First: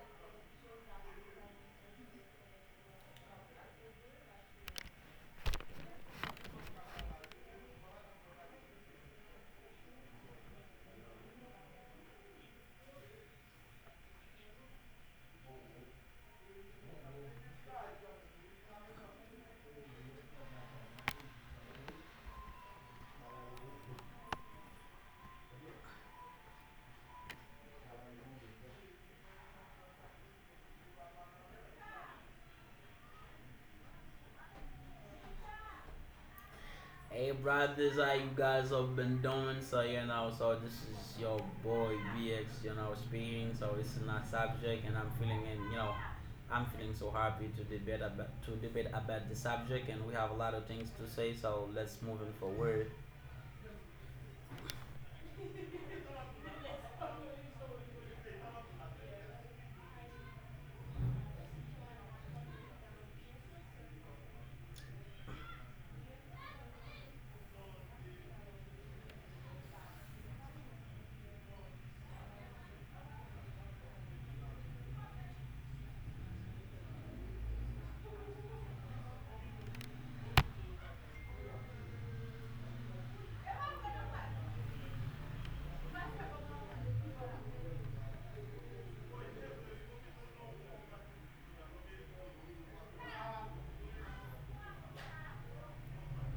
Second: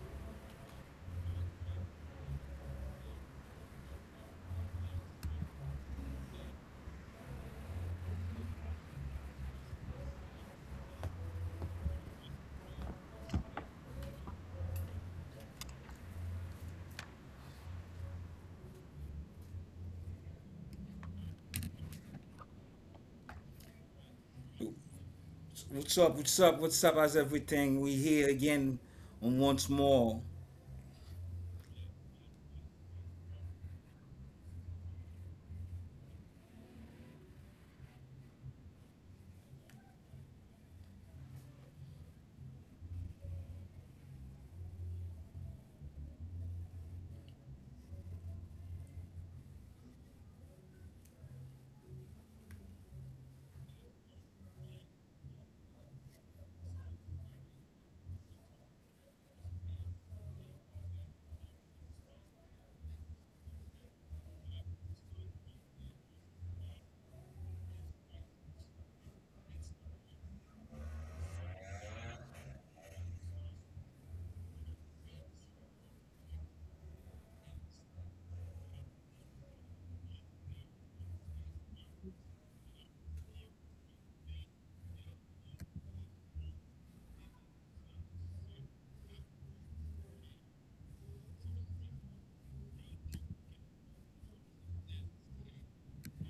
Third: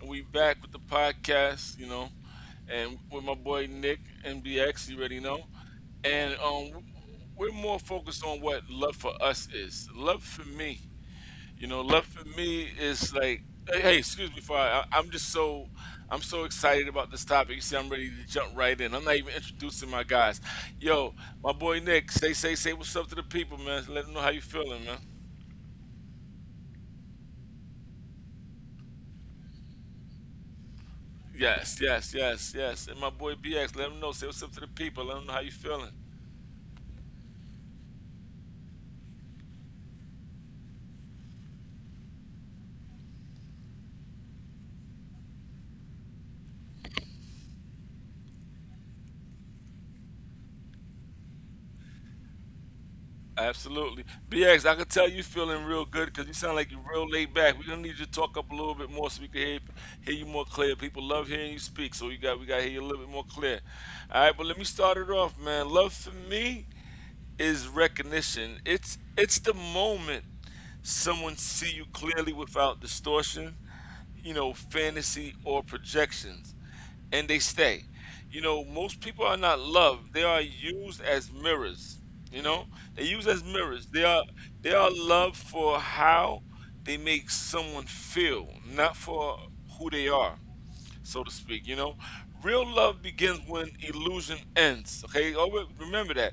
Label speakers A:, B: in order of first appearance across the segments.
A: and we back with the podcast, and with my boy Nick NBX, you already know, and we're more focused on what love for us is. Love for me, love for me is like, hey, hey, excuse me, for I'm so excited about this topic. You see, I'm ready to jump right in. I'm not even introducing my guys. Yo, my boy Nick, say, what's up to the people, man. Let them know how you feeling, man.
B: What's up? What's up? What's up? How's everything? We here again and once more.
A: Yes, yes, yes, yes. And my boy BX, let him know. Say what's up to the people. Let him know how you feeling.
C: Hey, brothers, how you guys have been doing. So this is your boy BX, speaking. So, it's not subject, and I'm feeling, I'm feeling so happy to debate about the subject, and we have a lot of things to say. So, let's move in forward.
A: Absolutely. BX, I can tell you feeling real good because you sound like you're real laid back. We're gonna need you to talk up a little bit more so we can hear you more clear. People love hearing you speak, so we gotta hear you a little bit more clear. All right, but let me start it off, man. Love for me is recognition. It's the moment someone see you clearly without distortion, fantasy or projections, and they stay. You know, most people are not loved. They are used as mirrors. You know, they use as mirrors. They are loved for how they make someone feel, not for who they are, so to speak. You know, real love begins when illusion ends. Okay, always remember that.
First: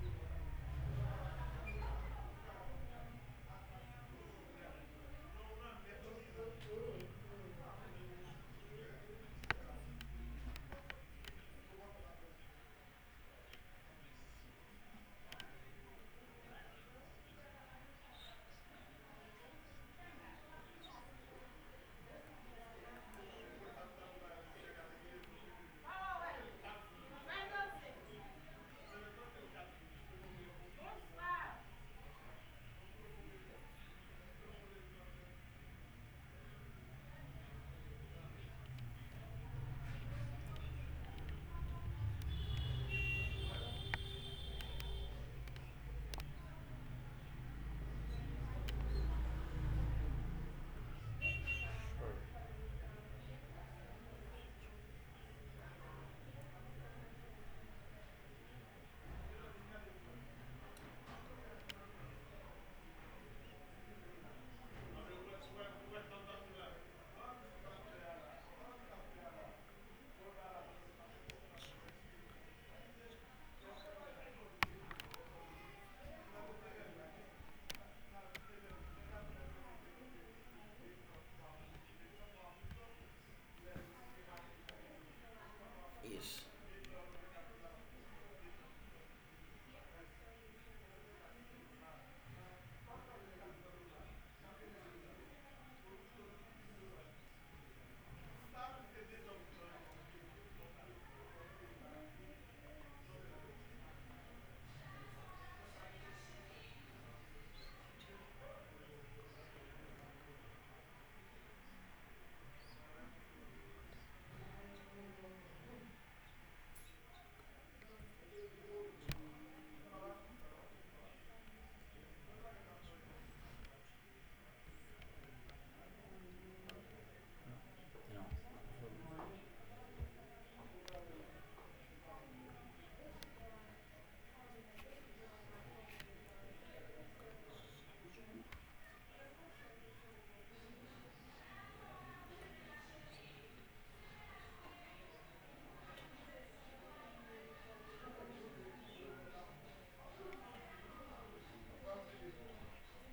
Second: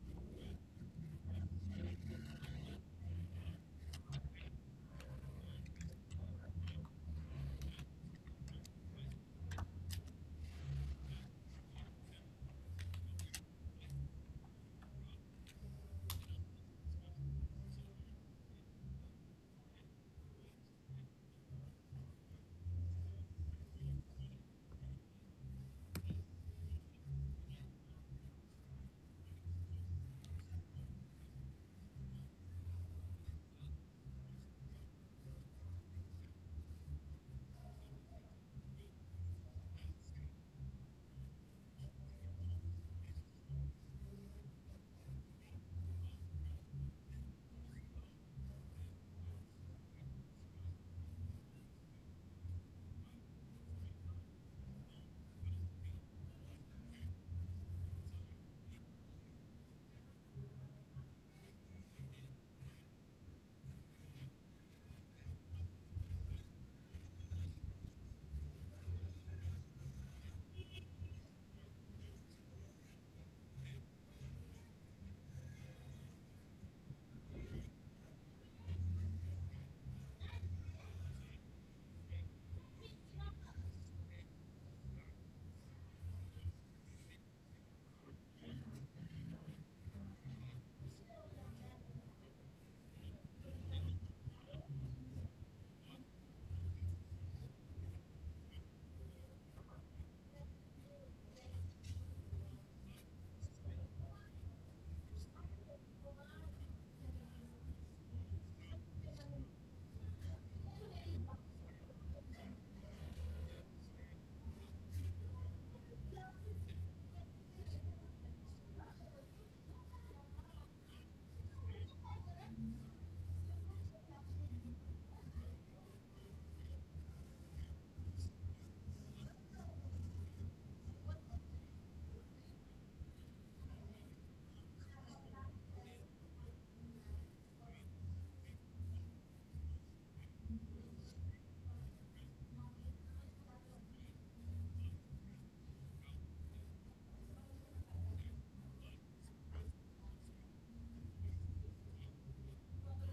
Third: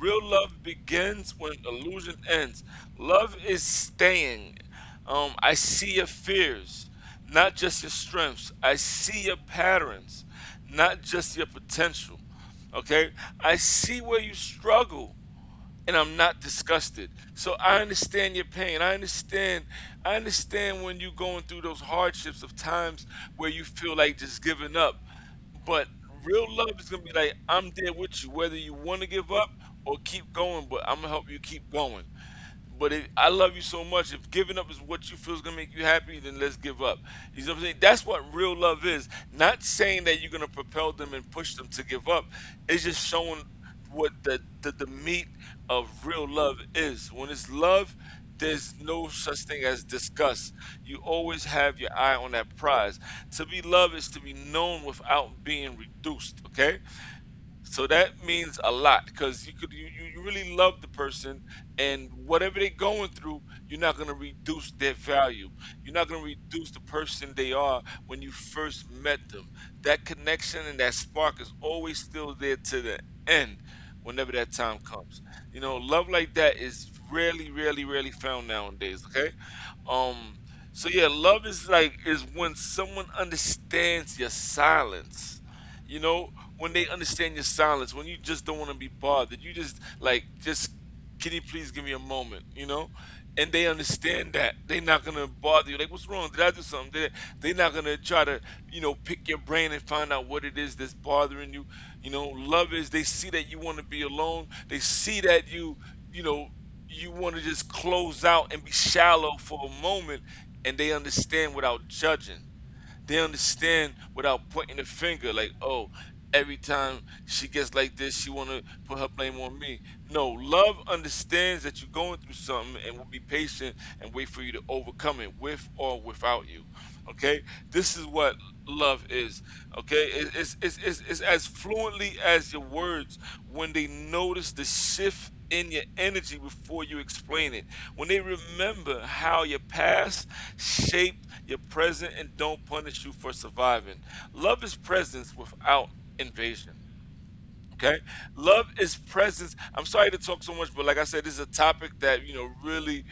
A: Real love begins when illusion ends. Love is staying. I see your fears, not just your strengths. I see your patterns, not just your potential. Okay, I see where you struggle, and I'm not disgusted. So I understand your pain. I understand. I understand when you're going through those hardships of times where you feel like just giving up. But real love is gonna be like, I'm there with you, whether you want to give up or keep going. But I'm gonna help you keep going. But if I love you so much, if giving up is what you feel is gonna make you happy, then let's give up. You know what I'm saying? That's what real love is. Not saying that you're gonna propel them and push them to give up. It's just showing what the meat of real love is. When it's love, there's no such thing as disgust. You always have your eye on that prize. To be loved is to be known without being reduced. Okay? So that means a lot because you could you, you you really love the person, and whatever they're going through, you're not gonna reduce their value. You're not gonna reduce the person they are when you first met them. That connection and that spark is always still there to the end, whenever that time comes. You know, love like that is rarely, rarely, rarely found nowadays, okay? Um so yeah, love is like is when someone understands your silence. You know,
C: Yes.
A: when they understand your silence, when you just don't want to be bothered, you just like, just, can you please give me a moment, you know? And they understand that. They're not gonna bother you. Like, what's wrong? Did I do something? They're not gonna try to, pick your brain and find out what it is that's bothering you. You know, love is they see that you wanna be alone. They see that you know, you want to just close out and be shallow for a moment, and they understand without judging. They understand without pointing the finger, like, oh, every time she gets like this, she want to put her blame on me. No, love understands that you're going through something and will be patient and wait for you to overcome it, with or without you. Okay, this is
C: You know,
A: what love is. Okay, it's as fluently as your words, when they notice the shift in your energy before you explain it. When they remember how your past shaped your present and don't punish you for surviving. Love is presence without invasion. Okay. Love is presence. I'm sorry to talk so much, but like I said, this is a topic that, really,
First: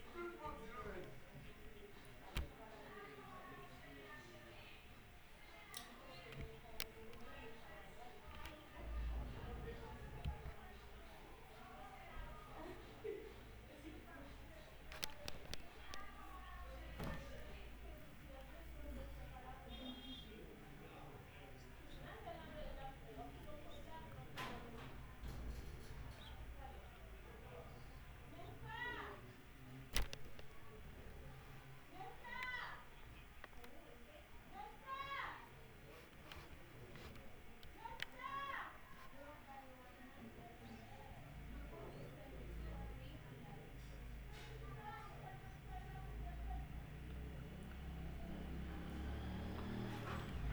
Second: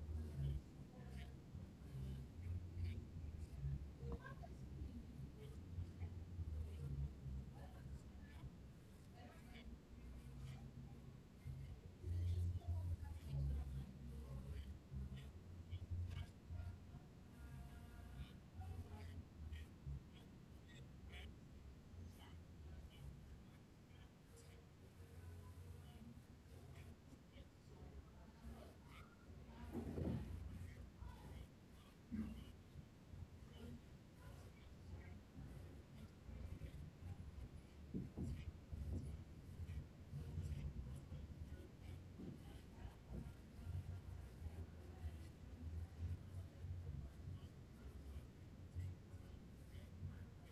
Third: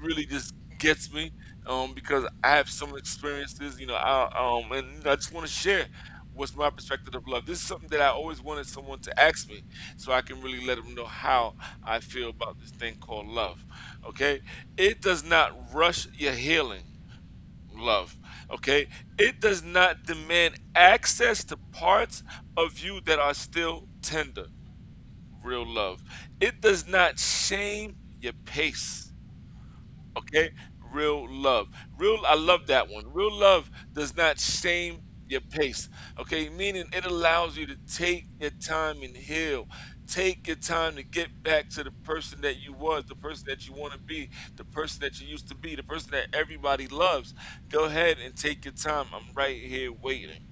A: really just gets me, because I have some experiences, and I just want to share what's my perspective of love. This is something that I always wanted someone to ask me so I can really let them know how I feel about this thing called love. Okay. It does not rush your healing. Love, okay? It does not demand access to parts of you that are still tender, real love. It does not shame your pace. Okay? Real love. Real I love that one. Real love does not shame your pace. Okay? Meaning it allows you to take your time and heal. Take your time to get back to the person that you was, the person that you want to be, the person that you used to be, the person that everybody loves. Go ahead and take your time. I'm right here waiting.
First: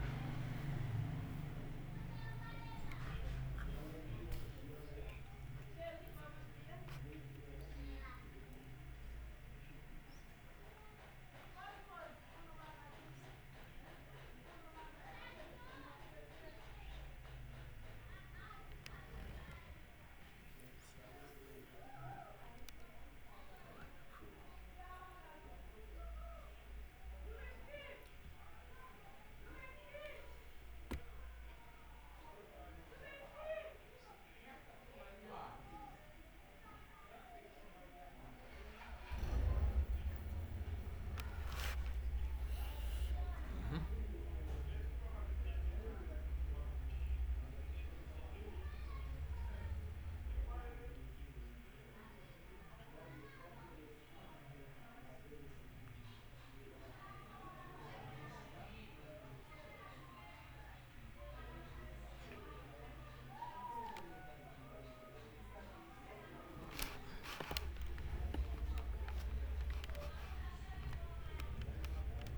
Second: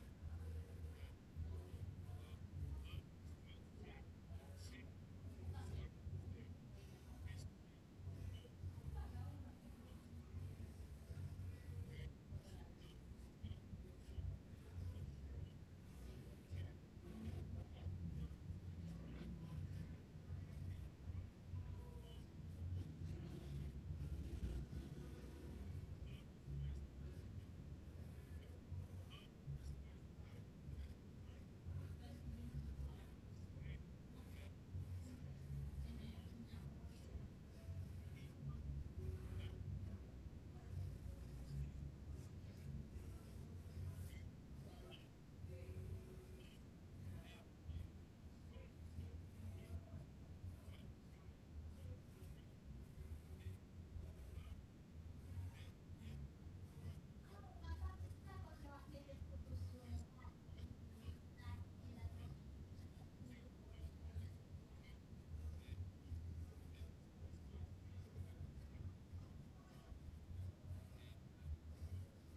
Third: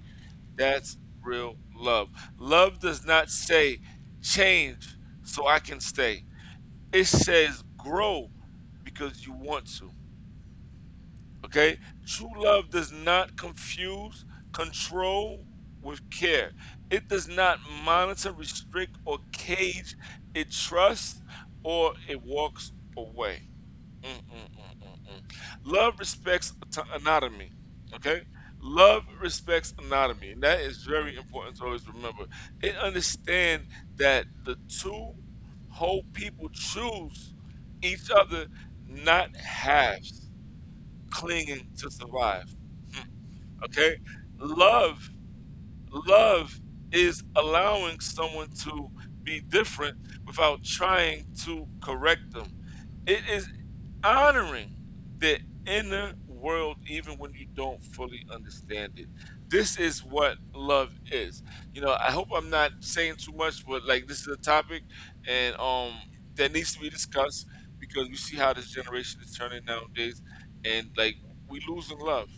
A: That's real love. Love does not say change so I can stay. It says grow because you want to. Okay? True love does not confuse control with care. It does not monitor, restrict, or cage. It trusts or it walks away. Mm-mm-mm-mm-mm. Love respects anatomy. Okay? Love respects anatomy. And that is very important to always remember. It understand that the two whole people choose each other, not halves clinging to survive. Okay? Love Love is allowing someone to be different without trying to correct them. It is honoring the inner world even when you don't fully understand it. This is what love is. You know, I hope I'm not saying too much, but like, this is a topic, and that needs to be discussed, because we see how this generation is turning nowadays, and like, we losing love,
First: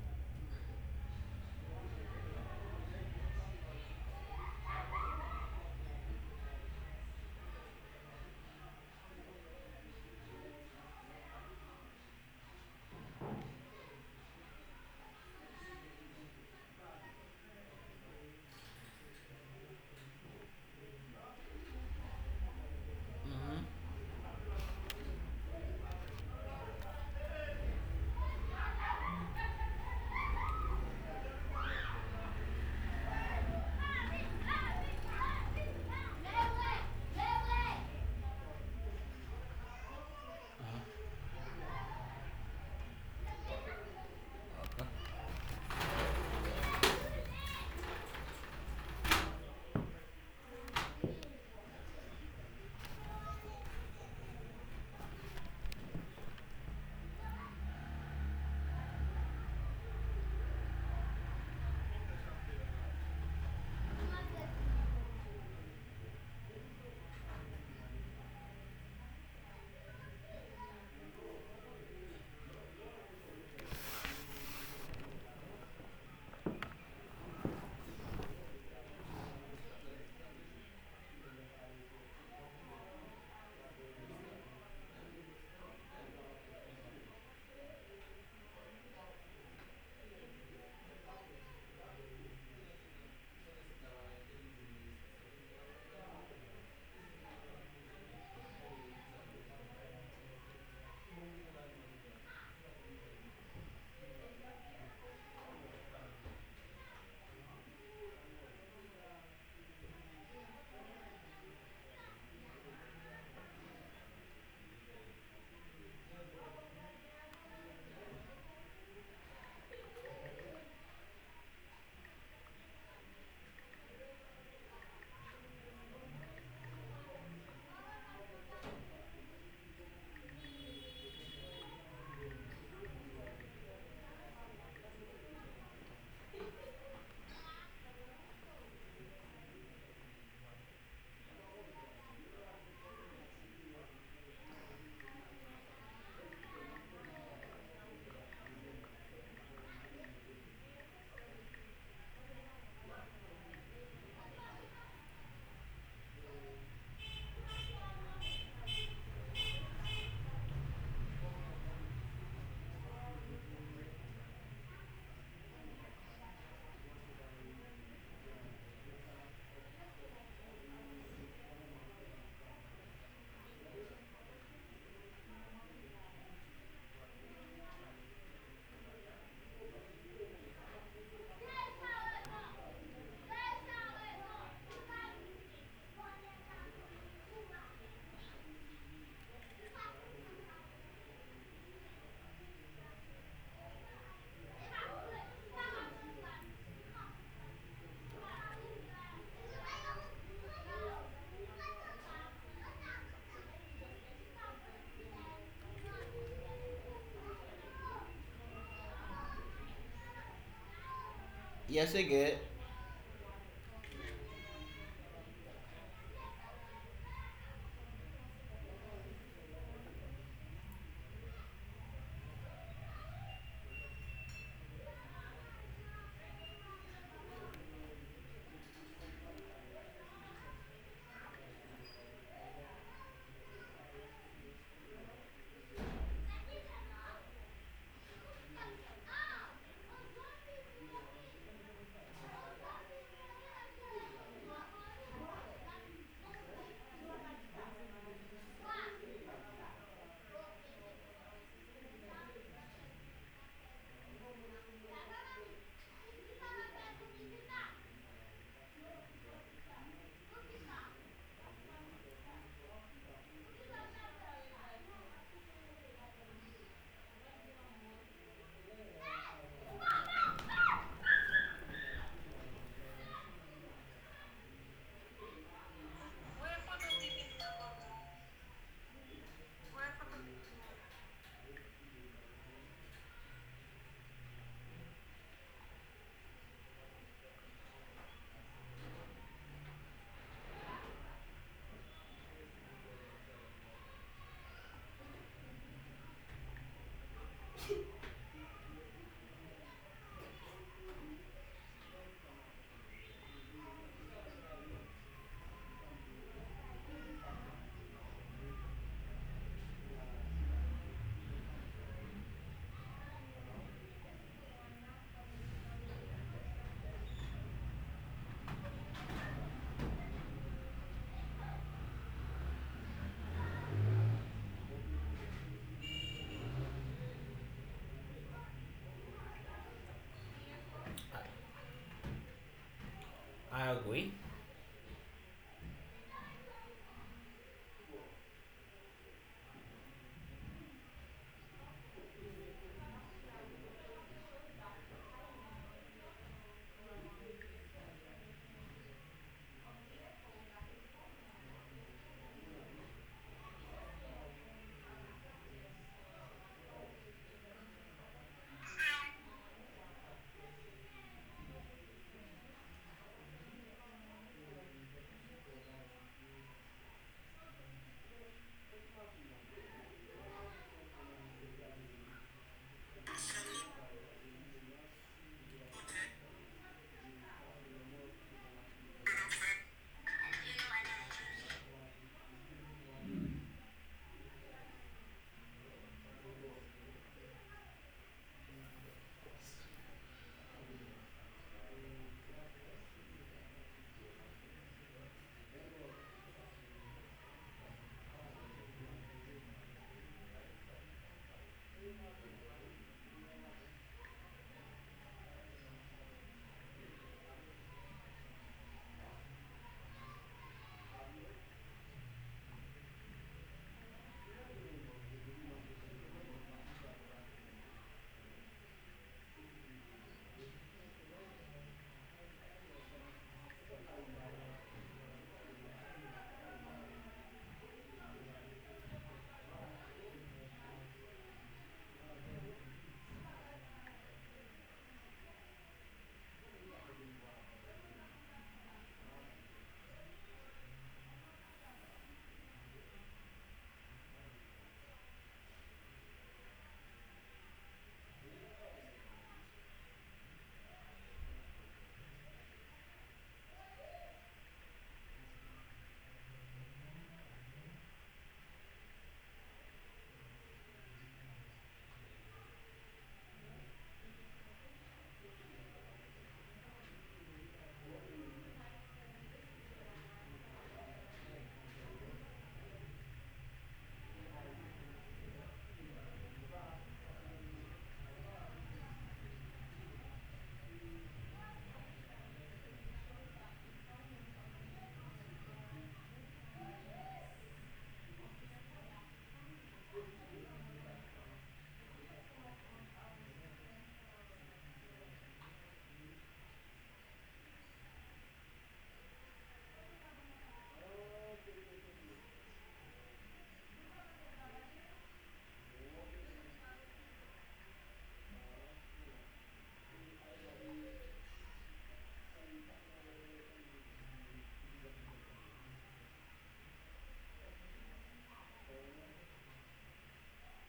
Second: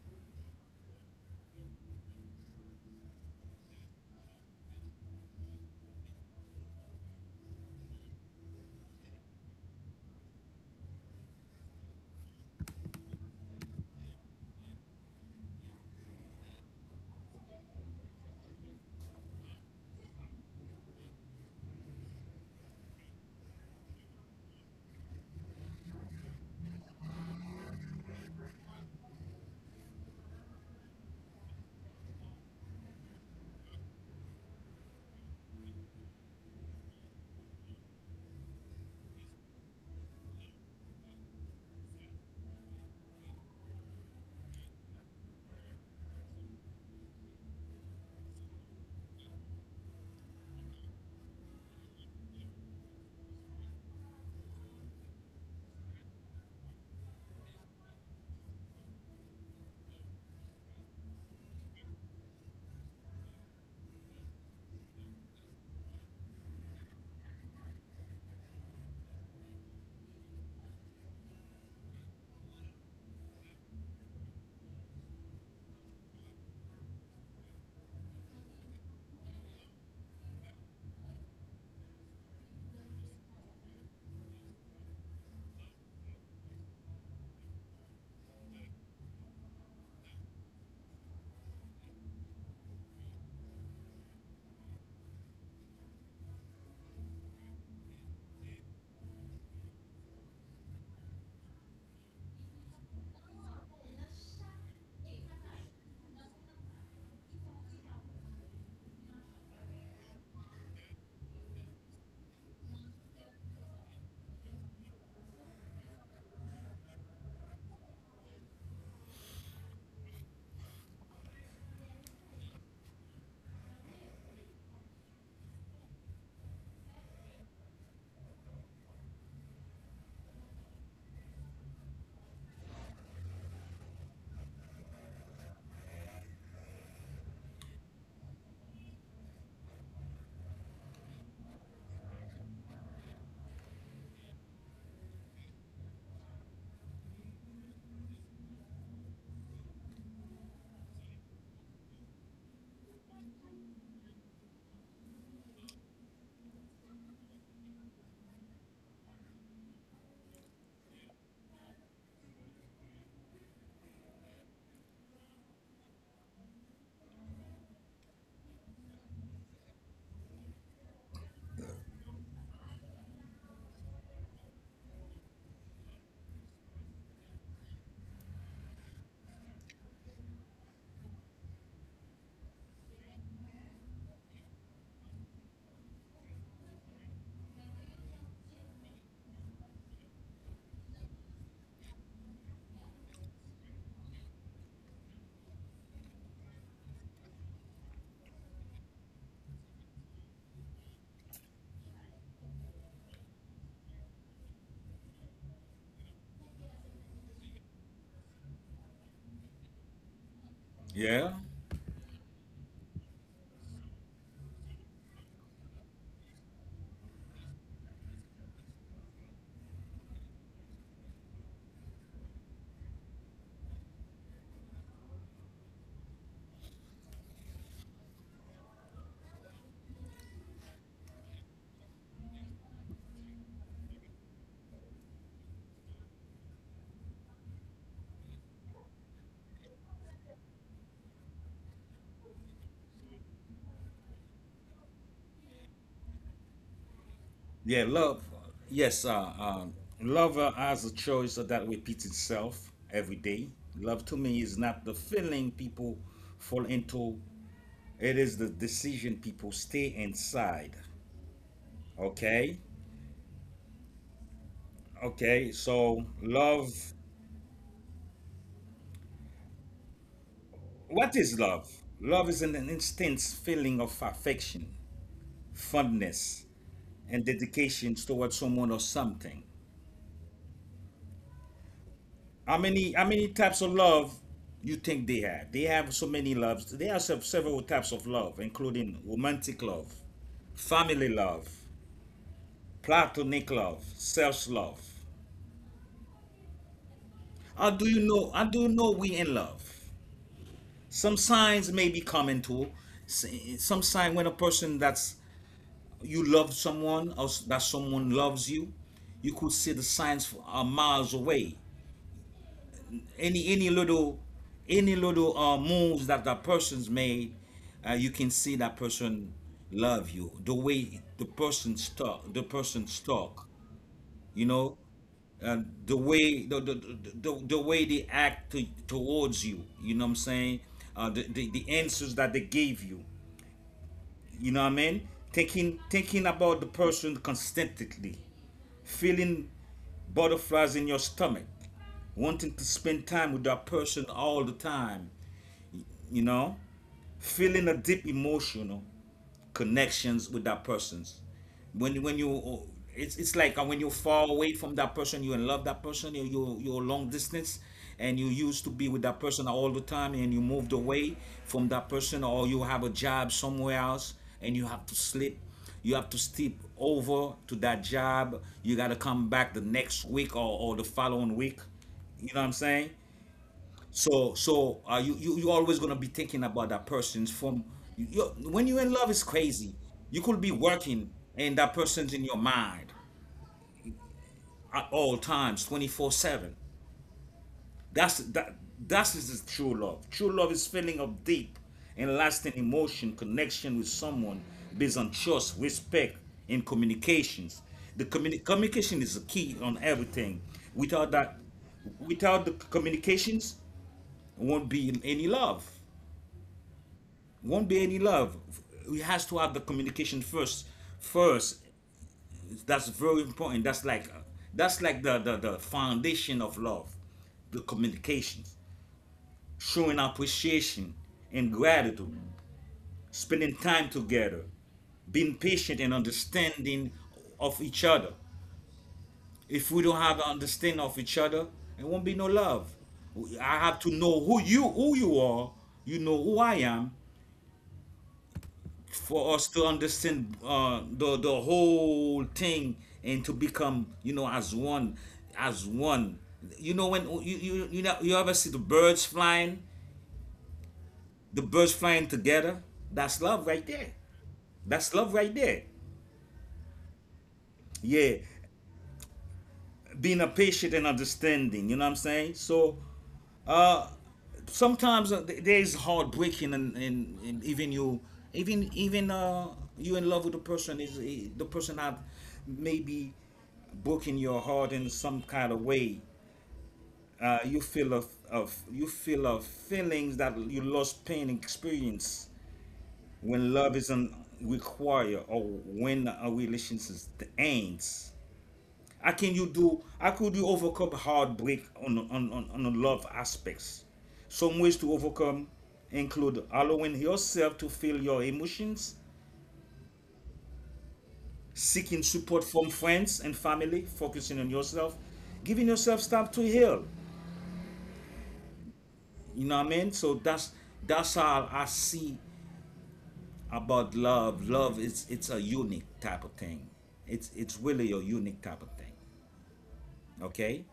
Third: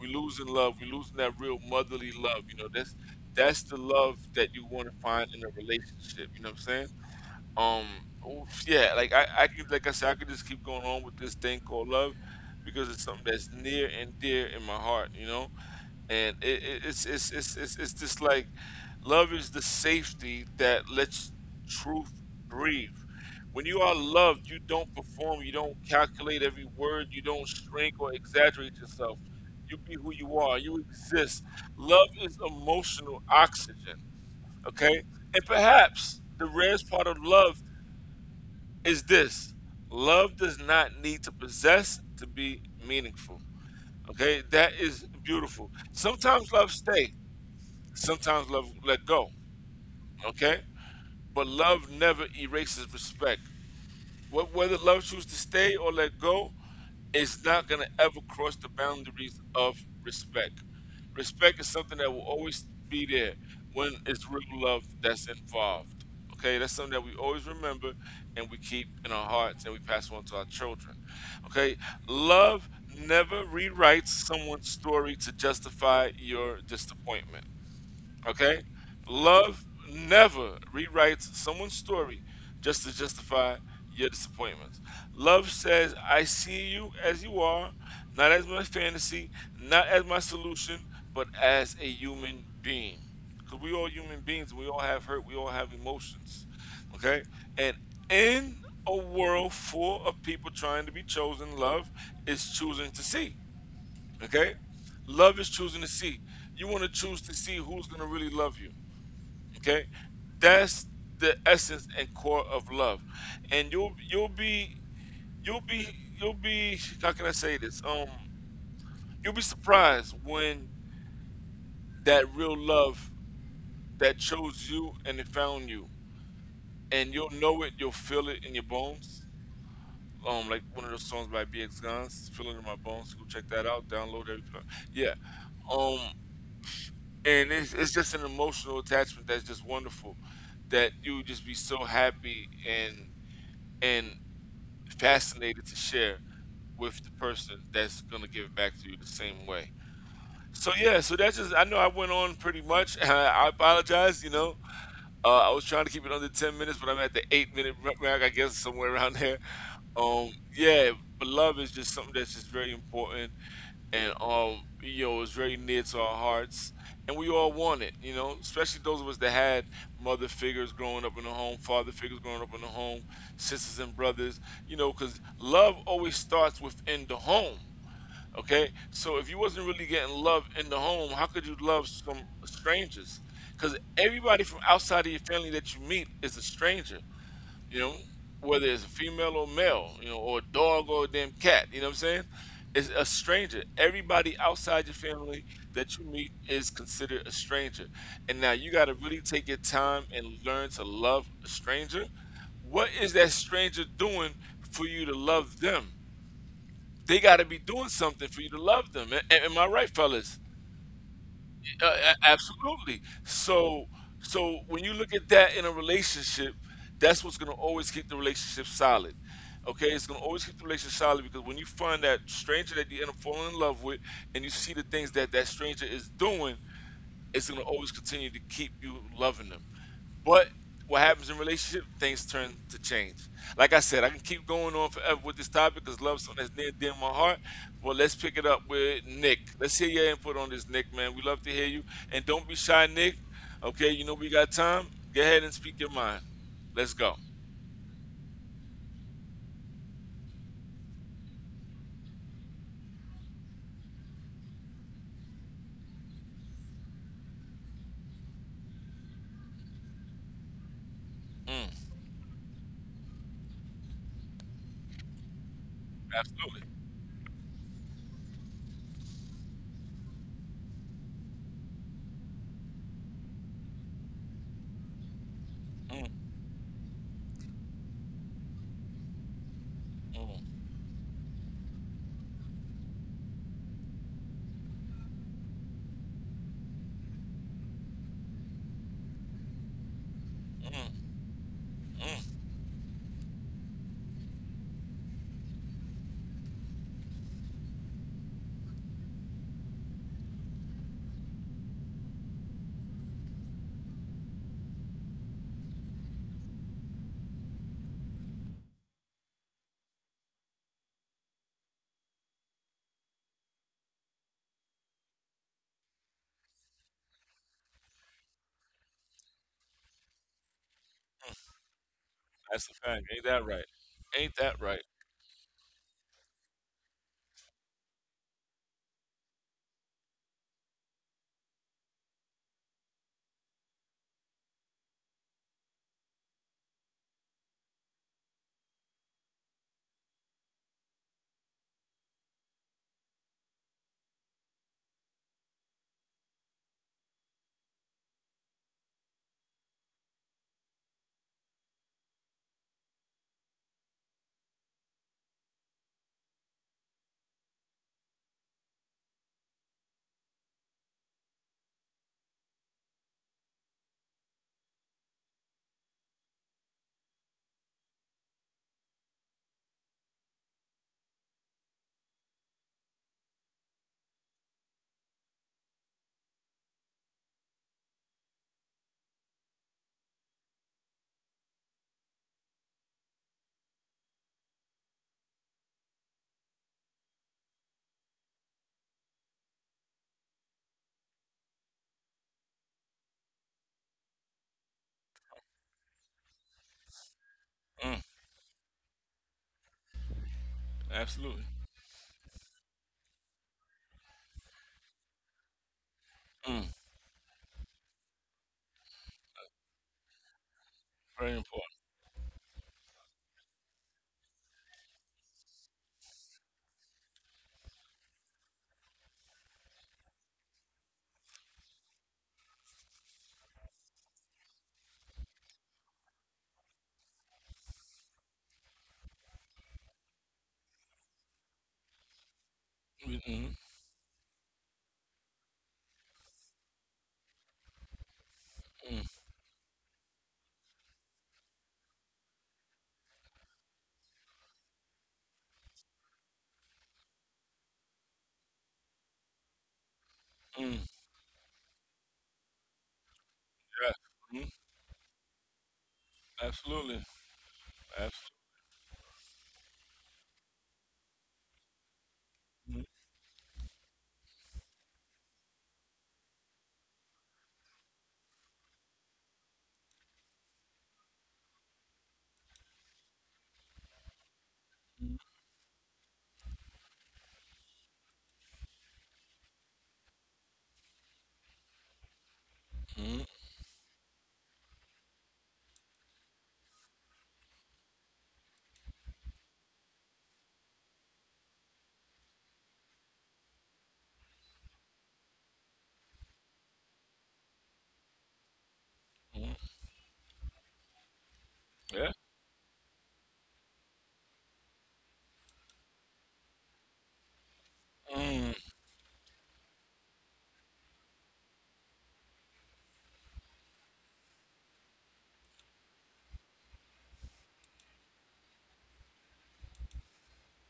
A: we losing love. We losing that real motherly love. You know, that's the love that you want to find in a relationship. You know what I'm saying? Um, oof, yeah. Like, I could, like I said, I could just keep going on with this thing called love, because it's something that's near and dear in my heart. You know, and it, it's just like, love is the safety that lets truth breathe. When you
C: Mm-hmm.
A: are loved, you don't perform, you don't calculate every word, you don't shrink or exaggerate yourself. You be who you are. You exist. Love is emotional oxygen. Okay, and perhaps the rarest part of love is this: love does not need to possess to be meaningful. Okay, that is beautiful. Sometimes love stays. Sometimes love let go, okay? But love never erases respect. Whether love chooses to stay or let go, it's not going to ever cross the boundaries of respect. Respect is something that will always be there when it's real love that's involved. Okay, that's something that we always remember, and we keep in our hearts, and we pass on to our children. Okay, love never rewrites someone's story to justify your disappointment. Okay? Love never rewrites someone's story just to justify your disappointments. Love says, I see you as you are, not as my fantasy, not as my solution, but as a human being. Because we all human beings, we all have hurt, we all have emotions. Okay? And in a world full of people trying to be chosen, love is choosing to see. Okay? Love is choosing to see. You want to choose to see who's going to really love you. Okay? That's the essence and core of love. And you'll be you'll be how can I say this? You'll be surprised when that real love that chose you and it found you. And you'll know it, you'll feel it in your bones. Like one of those songs by BX Guns, Feel It in My Bones. Go check that out, download it. Yeah. Um. And it's just an emotional attachment that's just wonderful, that you would just be so happy and and fascinated to share with the person that's going to give it back to you the same way. So yeah, so that's just, I know I went on pretty much. I apologize. I was trying to keep it under 10 minutes, but I'm at the 8 minute mark, I guess, somewhere around there. Um, yeah, but love is just something that's just very important, and it's very near to our hearts, and we all want it, you know, especially those of us that had mother figures growing up in the home, father figures growing up in the home, sisters and brothers, you know, because love always starts within the home. Okay, so if you wasn't really getting love in the home, how could you love some strangers? Because everybody from outside of your family that you meet is a stranger, you know, whether it's a female or male, you know, or a dog or a damn cat, you know what I'm saying? It's a stranger. Everybody outside your family that you meet is considered a stranger. And now you got to really take your time and learn to love a stranger. What is that stranger doing for you to love them? They got to be doing something for you to love them. Am I right, fellas?
B: Yeah,
C: Yes, I get.
A: Absolutely. So when you look at that in a relationship, that's what's going to always keep the relationship solid. Okay, it's going to always keep the relationship solid because when you find that stranger that you end up falling in love with, and you see the things that that stranger is doing, it's going to always continue to keep you loving them. But what happens in relationship, things turn to change. Like I said, I can keep going on forever with this topic because love something that's near and dear to my heart. But let's pick it up with Nick. Let's hear your input on this, Nick, man. We love to hear you. And don't be shy, Nick. Okay, you know we got time. Go ahead and speak your mind. Let's go.
B: yeah. Love, yes. Love has a choice that repeats itself every day. Love to me is not the feeling people fall into. It is the decision people stay inside.
A: Mm,
B: Okay, okay. So
A: absolutely.
B: love. What is love? Love is an intense feeling of affection,
A: Mm,
B: fondness, and dedication towards someone or something.
A: mm,
B: How many types of love you think they have? They have so many loves. They have several types of love, including romantic love, family
A: mm,
B: love,
A: mm.
B: platonic love, self love. How do you know? How do you know we in love? Some signs may be common to. Some sign when a person that's you love someone or that someone loves you, you could see the signs a miles away. any any little any little moves that that person's made, you can see that person love you, the way the person's talk the
A: That's a
B: person's
A: fact. Ain't
B: talk
A: that right? Ain't
B: you
A: that
B: know,
A: right?
B: and the way the way they act towards you, you know what I'm saying, the answers that they gave you,
C: I agree.
B: you know what I mean, thinking about the person constantly, feeling butterflies in your stomach, wanting to spend time with that person all the time, you know, feeling a deep emotional connections with that persons. When you, it's like when you're far away from that person you in love that person you're long distance, and you used to be with that person all the time and you moved away from that person or you have a job somewhere else, and you have to sleep, you have to step over to that job, you got to come back the next week or the following week, you know what I'm saying. So you always gonna be thinking about that person's from you, you, when you're in love is crazy. You could be working and that person's in your mind at all times, 24/7. That that is the true love. True love is feeling of deep and lasting emotion connection with someone based on trust, respect, and communications. The
A: Mm,
B: communication is the key on everything. Without that,
A: absolutely.
B: without the communications, won't be any love.
A: Mm,
B: Won't be any love. It has to have the communication first.
A: very
B: First,
A: important.
B: that's very important. That's like the the foundation of love, the communication, showing appreciation and gratitude, spending time together, being patient and understanding of each other. If we don't have an understanding of each other, it won't be no love.
A: Mm, mm,
B: I have to know who you are. You know who I am,
A: mm,
B: for us to understand the whole thing, and to become, you know, as one, as one. You know when you you ever see the birds flying,
A: mm.
B: the birds flying together, that's love right there,
A: Yeah. Mm,
B: that's love right there.
A: absolutely.
B: Yeah,
A: Abs-.
B: being a patient and understanding, you know what I'm saying. So
A: Mm,
B: sometimes, there is heartbreaking, and even you, even you in love with the person is, the person that maybe broken your heart in
A: mm,
B: some kind of way, uh, you feel of you feel of feelings that you lost pain experience
A: mm,
B: when love isn't required or when a relationship ends. How can you do? How could you overcome heartbreak on love aspects? Some ways to overcome include allowing yourself to feel your emotions,
A: mm.
B: seeking
A: Yeah.
B: support from friends and family, focusing on yourself, giving yourself time to heal.
A: Mm.
B: You know what I mean? So that's all I see about love. Love is, it's a unique type of thing. It's really a unique type of thing. Okay.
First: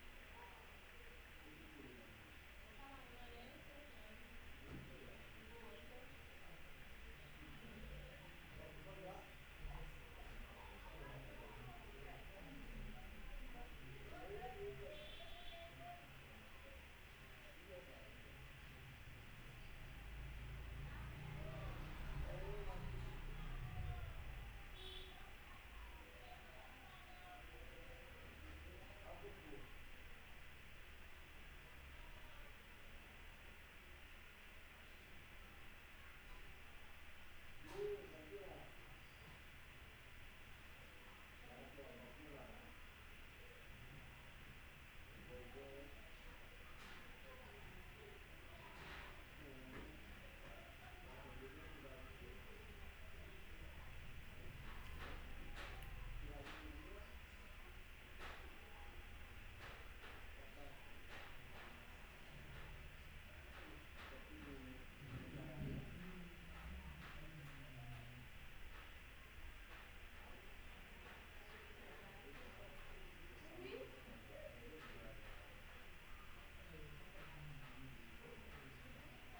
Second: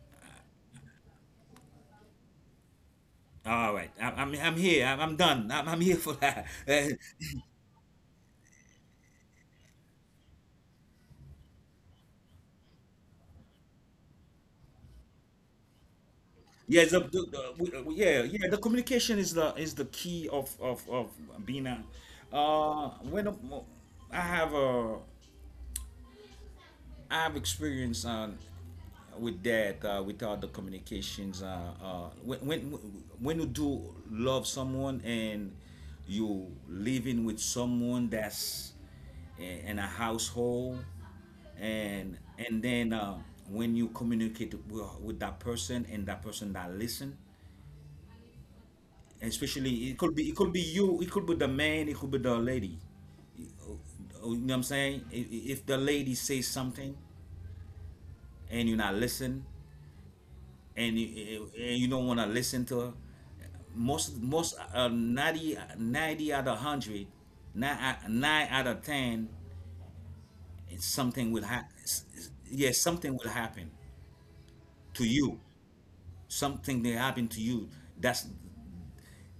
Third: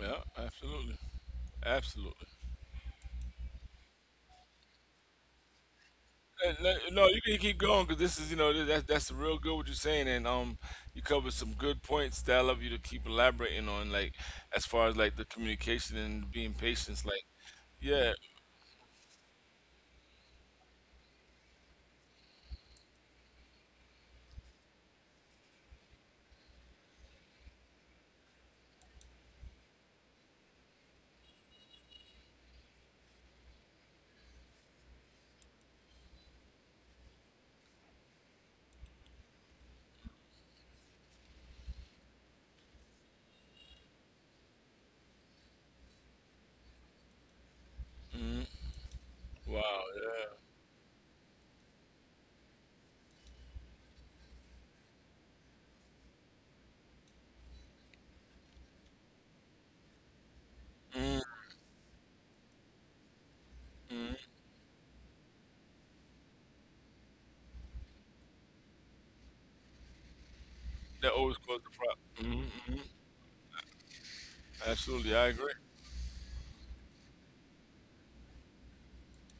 A: Yeah. Absolutely. Absolutely.
B: All right, I'm here. I'm done. I'm here for that.
A: No, no, you can keep going because this is, you know, that, that's real good what you're saying, and you covered some good points that I love you to keep elaborating on, like as far as like the communication and being
B: Yes,
A: patient. Like, yeah,
B: yeah, yeah. The communication is the key of being a. When I have a, I have experience on with that, with all the communications. When you do love someone and you living with someone that's in a household, and then, when you communicate with that person and that person that listen, especially
A: wow,
B: it could be, it could be you, it could be the man, it could be the lady. Oh, you know what I'm saying, if the lady says something and you're not listen,
A: yeah, mm,
B: and you don't want to listen to her, most
A: mm.
B: most 90 ninety out of hundred, 9 out of 10, it's
A: That
B: something
A: always
B: will
A: caused
B: happen,
A: the problem. Mm,
B: yes,
A: mm.
B: something will happen to
A: Absolutely, I
B: you,
A: agree.
B: something that happened to you. that's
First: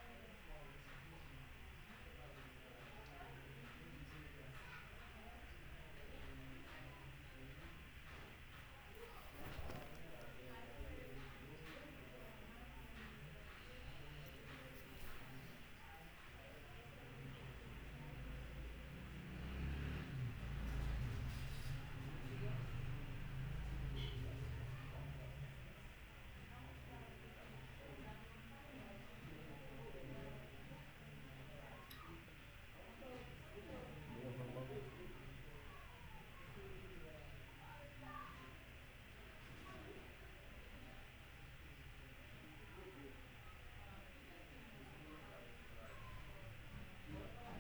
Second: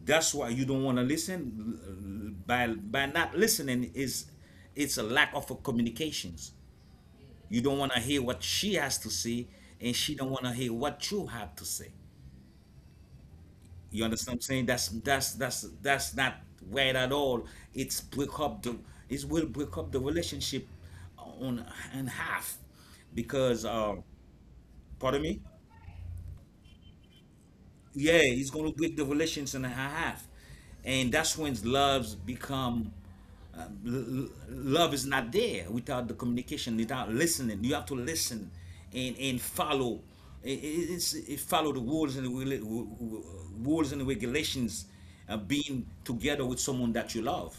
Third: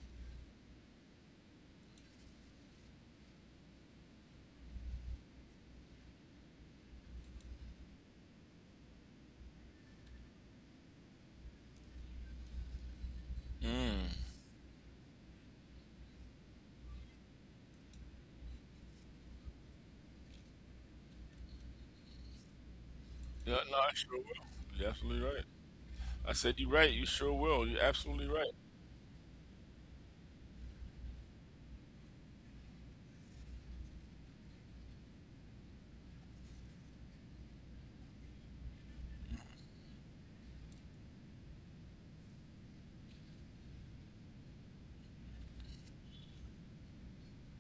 B: That's why you don't want to listen. By not listening is, it's a lack of a communications. You don't want to hear what she has to say, and she don't want to hear what you have to say. You
A: Mm.
B: understand what I'm saying? That's not right at all. It's break up the it will break up the relationship on in half,
A: Yeah,
B: because,
A: no, I sure will. You're
B: pardon
A: absolutely
B: me.
A: right. I said you're right. You sure will. You're
B: Yeah,
A: absolutely
B: he's
A: right.
B: gonna get the relations and a half, and that's when loves become. Love is not there without the communication, without listening. You have to listen and follow. It's it follow the rules, and the rules and regulations of being together with someone that you love.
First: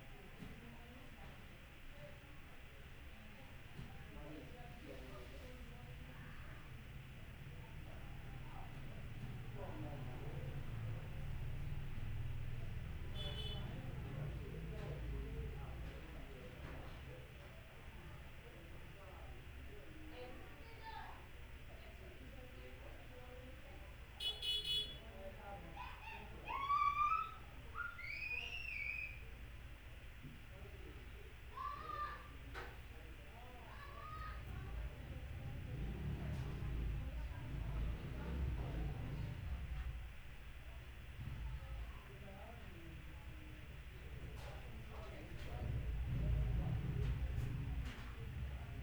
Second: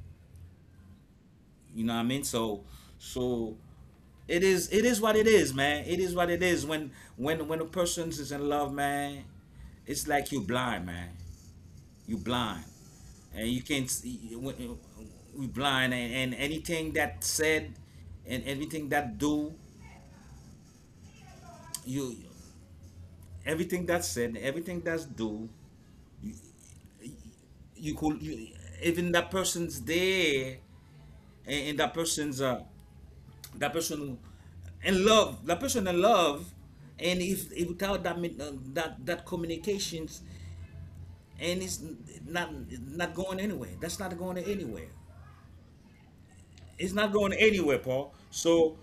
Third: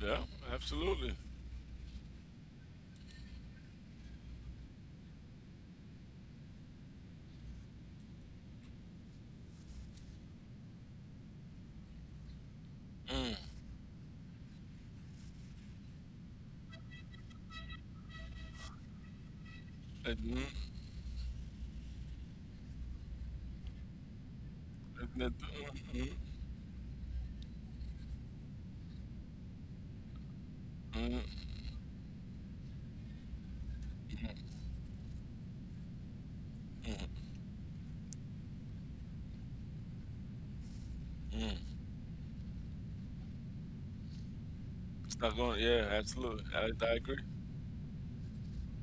A: Yeah, absolutely.
B: You know what I mean? So, so it is, it is what it is, man. It is what it is. When a person is in love, man, it's like you blind, man. You blind,
A: Mm.
B: and you can't see. We blind, and anything that said, and everything that do,
A: It-. Mm.
B: you, everything that said, everything that's
A: It-
B: do,
A: it-
B: you could, you, even that person's there,
A: mm, mm,
B: and that person's, that person,
A: mm,
B: in love, that person in love,
A: mm, mm,
B: and if without that, that communications,
A: mm.
B: and it's not, not going anywhere. That's not going anywhere.
A: It's not going. Yeah, absolutely. I,
B: It's
A: I
B: not
A: agree.
B: going anywhere, Paul. So,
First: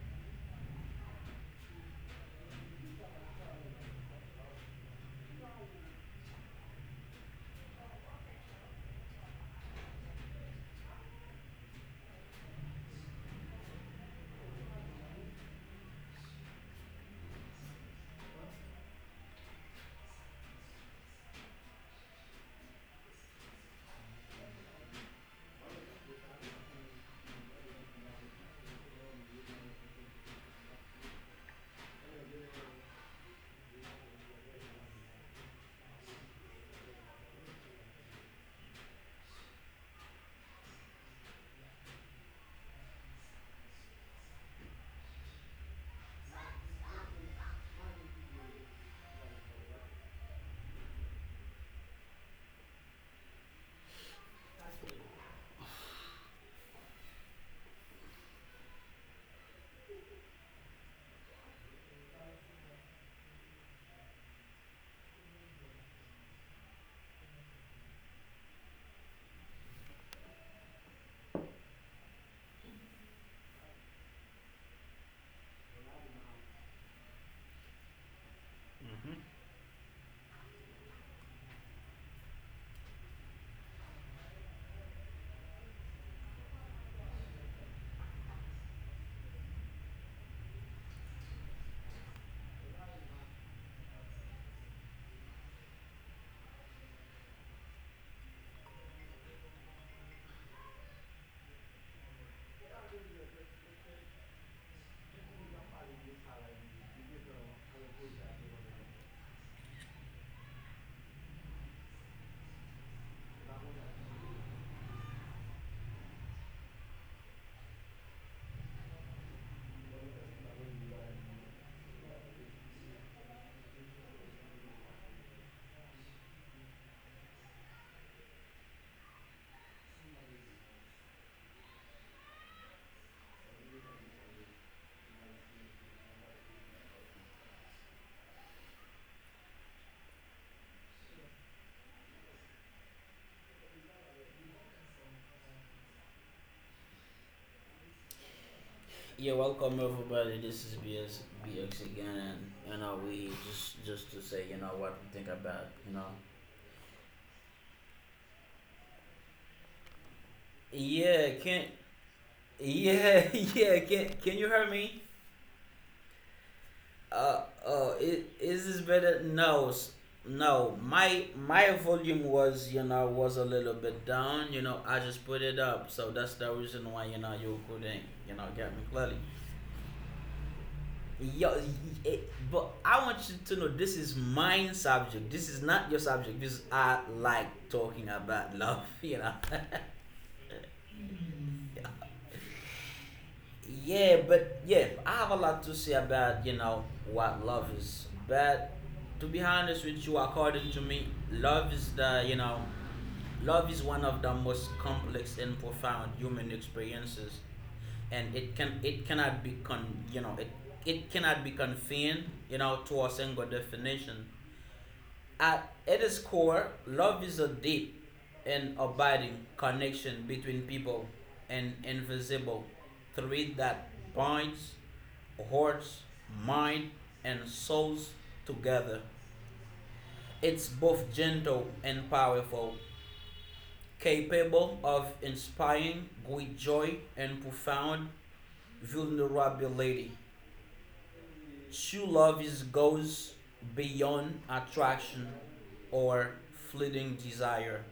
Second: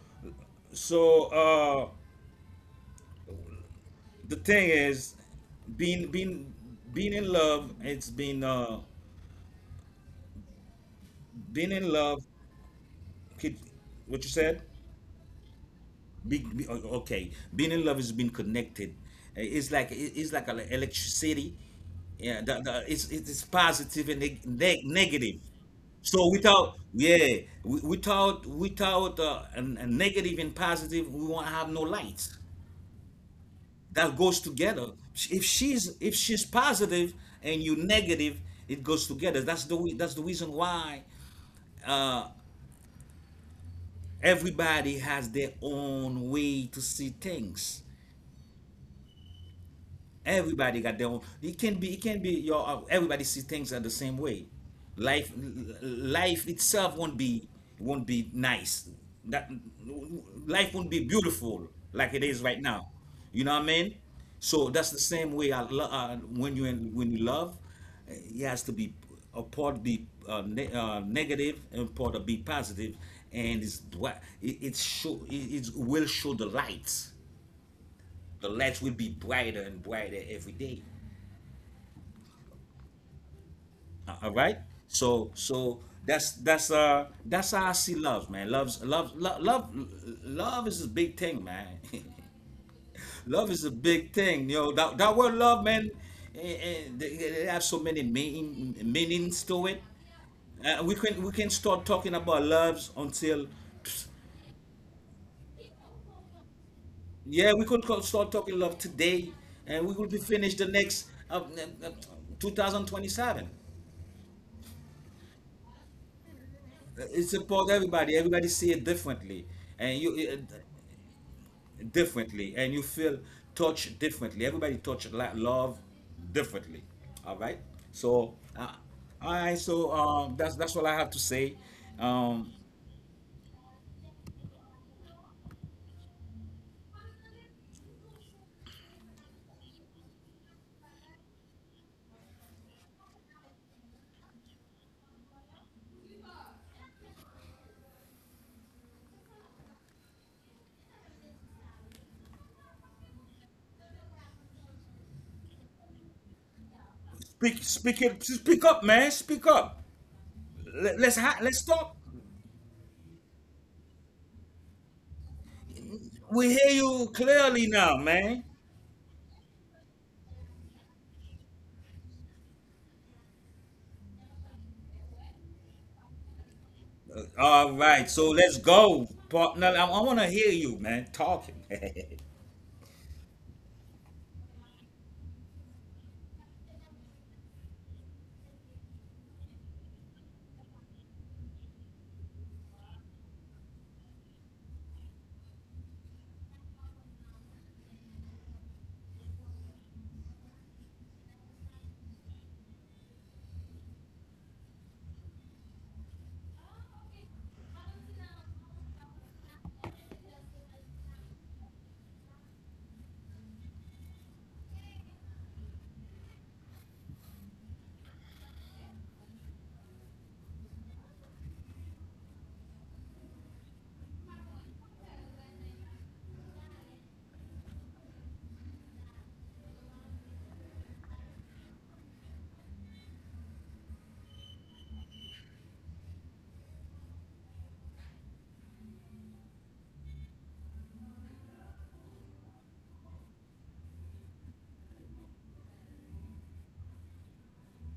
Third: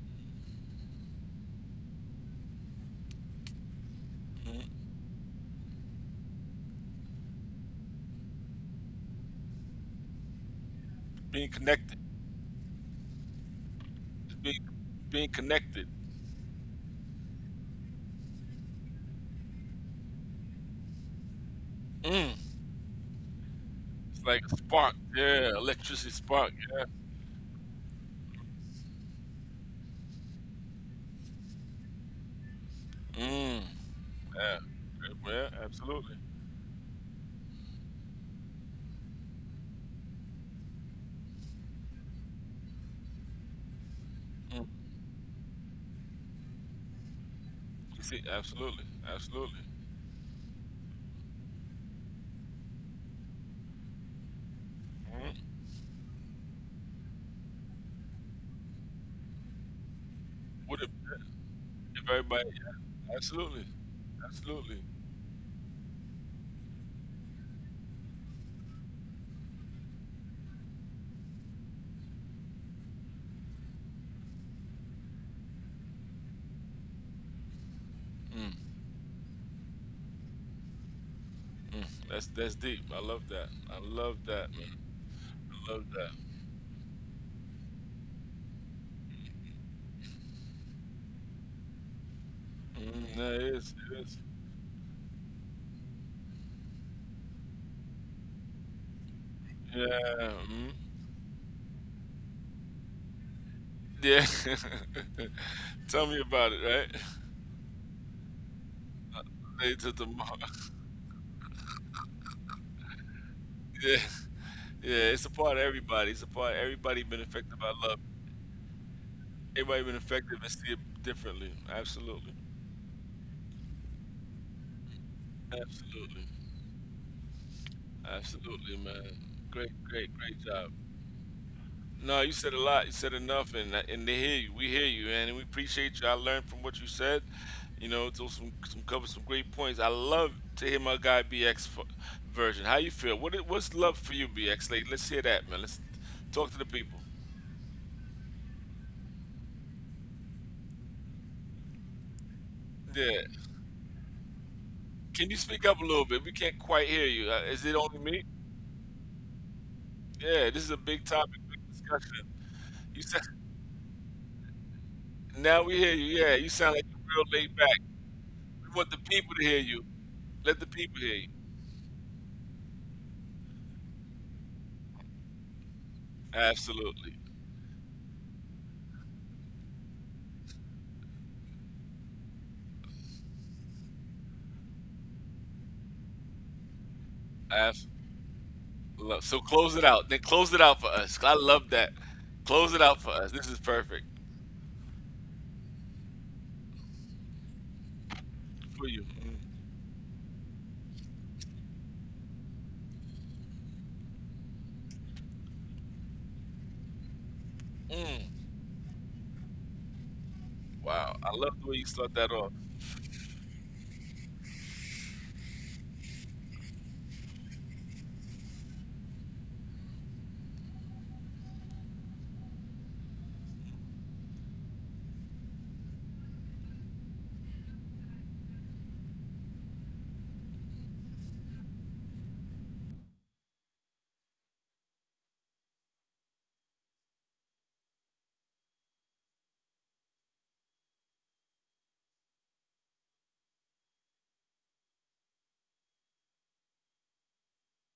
B: so uh, the thing
A: Mm.
B: is, being being being in love. It's been
A: Being
B: being in
A: connected.
B: love, could- what you
A: Just
B: said?
A: being being connected.
B: Okay, being in love is being connected. It's like, it's like electricity.
A: Mm.
B: Yeah, the, it's positive and
A: It's like a spark.
B: negative.
A: Yeah, electricity
B: So
A: spark.
B: without,
A: Yeah.
B: yeah, without, a negative and positive, we won't have no lights.
A: Mm.
B: That goes
A: Yeah.
B: together. If
A: Yeah.
B: she's,
A: Absolutely.
B: if she's positive and you negative, it goes together. That's the that's the reason why
A: Mm.
B: everybody has their own way to see things.
A: You see, absolutely, absolutely.
B: Everybody got their own. It can be. It can be your. Everybody see things are the same way, life,
A: Mm.
B: life itself won't be, won't be nice. That life
A: Would it,
B: won't be beautiful
A: if
B: like it is
A: everybody?
B: right now.
A: Yeah,
B: You know what
A: absolutely,
B: I mean? So
A: absolutely.
B: that's the same way. When you in, when you love, it has to be a part be, negative and part of be positive, and it show, it will show the lights. The
A: Mm.
B: lights will be
C: Hmm.
B: brighter and brighter every day.
A: Mm, that's deep. I love that. I love
B: All
A: that,
B: right.
A: man.
B: So
A: I
B: so
A: love that.
B: that's that's how I see love, man. Love, love is a big thing, man.
A: Mm, no, it
B: Love is a
A: is. It
B: big
A: is.
B: thing. You know that that word love, man. They have so many meanings to it.
A: Yeah. Mm,
B: We can, we can start talking about loves until,
A: yeah. Tell me about it, right?
B: yeah, we could start talking love today,
A: They
B: and we
A: took the
B: will be
A: mo-.
B: finished the next 2027.
A: Yeah. Yeah. It's a part of everybody. It's a part. Everybody been
B: It's
A: affected
B: about
A: by love.
B: everybody, everybody see it differently,
A: Everybody been
B: and you,
A: affected and see it differently. Absolutely.
B: differently, and you feel touched differently. Everybody touched love
A: Absolutely.
B: differently. All right. So,
A: Absolutely, man.
B: all right.
A: Great,
B: So,
A: great, great
B: that's
A: job.
B: that's all I have to say.
A: No, you
B: Um,
A: said a lot. You said enough, and they hear you. We hear you, man, and we appreciate you. I learned from what you said. You know, those some covered some great points. I love to hear my guy BX version. How you feel? What's love for you, BX? Like, let's hear that, man. Let's talk to the people.
C: Yeah, welcome everybody. BX again, and we
A: Yeah,
C: here just to say what we think
A: can you
C: about
A: speak up a
C: you
A: little
C: know.
A: bit? We can't quite hear you.
B: speak,
A: Is it only
B: speak it,
A: me?
B: speak up, man. Speak up.
A: Yeah, this is a
B: Let,
A: big
B: let's
C: Yeah,
A: topic, big
C: can
B: let's talk.
A: discussion. You said
C: yeah, yeah, can you hear me?
A: now we hear you. Yeah, you
B: We hear
A: sound like
B: you
A: you're real
C: Uh
A: laid
B: clearly
A: back.
C: uh,
B: now,
C: is,
B: man.
C: is
A: We
C: this
A: want the
C: better?
A: people to hear
C: No,
A: you. Let the
C: no.
A: people hear
C: My
A: you.
C: my volume was was a little bit down. You know I just put it up, so that's the reason why
A: Absolutely.
C: you
B: All
C: couldn't
B: right. So let's
C: get me
B: go,
C: clearly.
B: partner. I want to hear you, man,
C: Yo,
B: talking.
C: it, but I want you to know this is my subject. This is not your subject because I like
A: Absolutely.
C: talking about love, you
A: Lo-.
C: know.
A: So close it out. Then close it out for us. I love that. Close it out for us. This is perfect
C: Yeah, but yeah, I have a lot to say about, you know, what love is. But
A: for you.
C: to be honest with you, according to me, love is one of the most complex and profound human experiences.
A: Mm.
C: And it cannot be con you know, it
A: Mm.
C: it
A: Wow. I
C: cannot be
A: love the way you start
C: confined,
A: that off.
C: you know, to a single definition. At its core, love is a deep and abiding connection between people, an invisible thread that binds hearts, mind, and souls together. It's both gentle and powerful, capable of inspiring great joy and profound vulnerability. True love is goes beyond attraction or fleeting desire.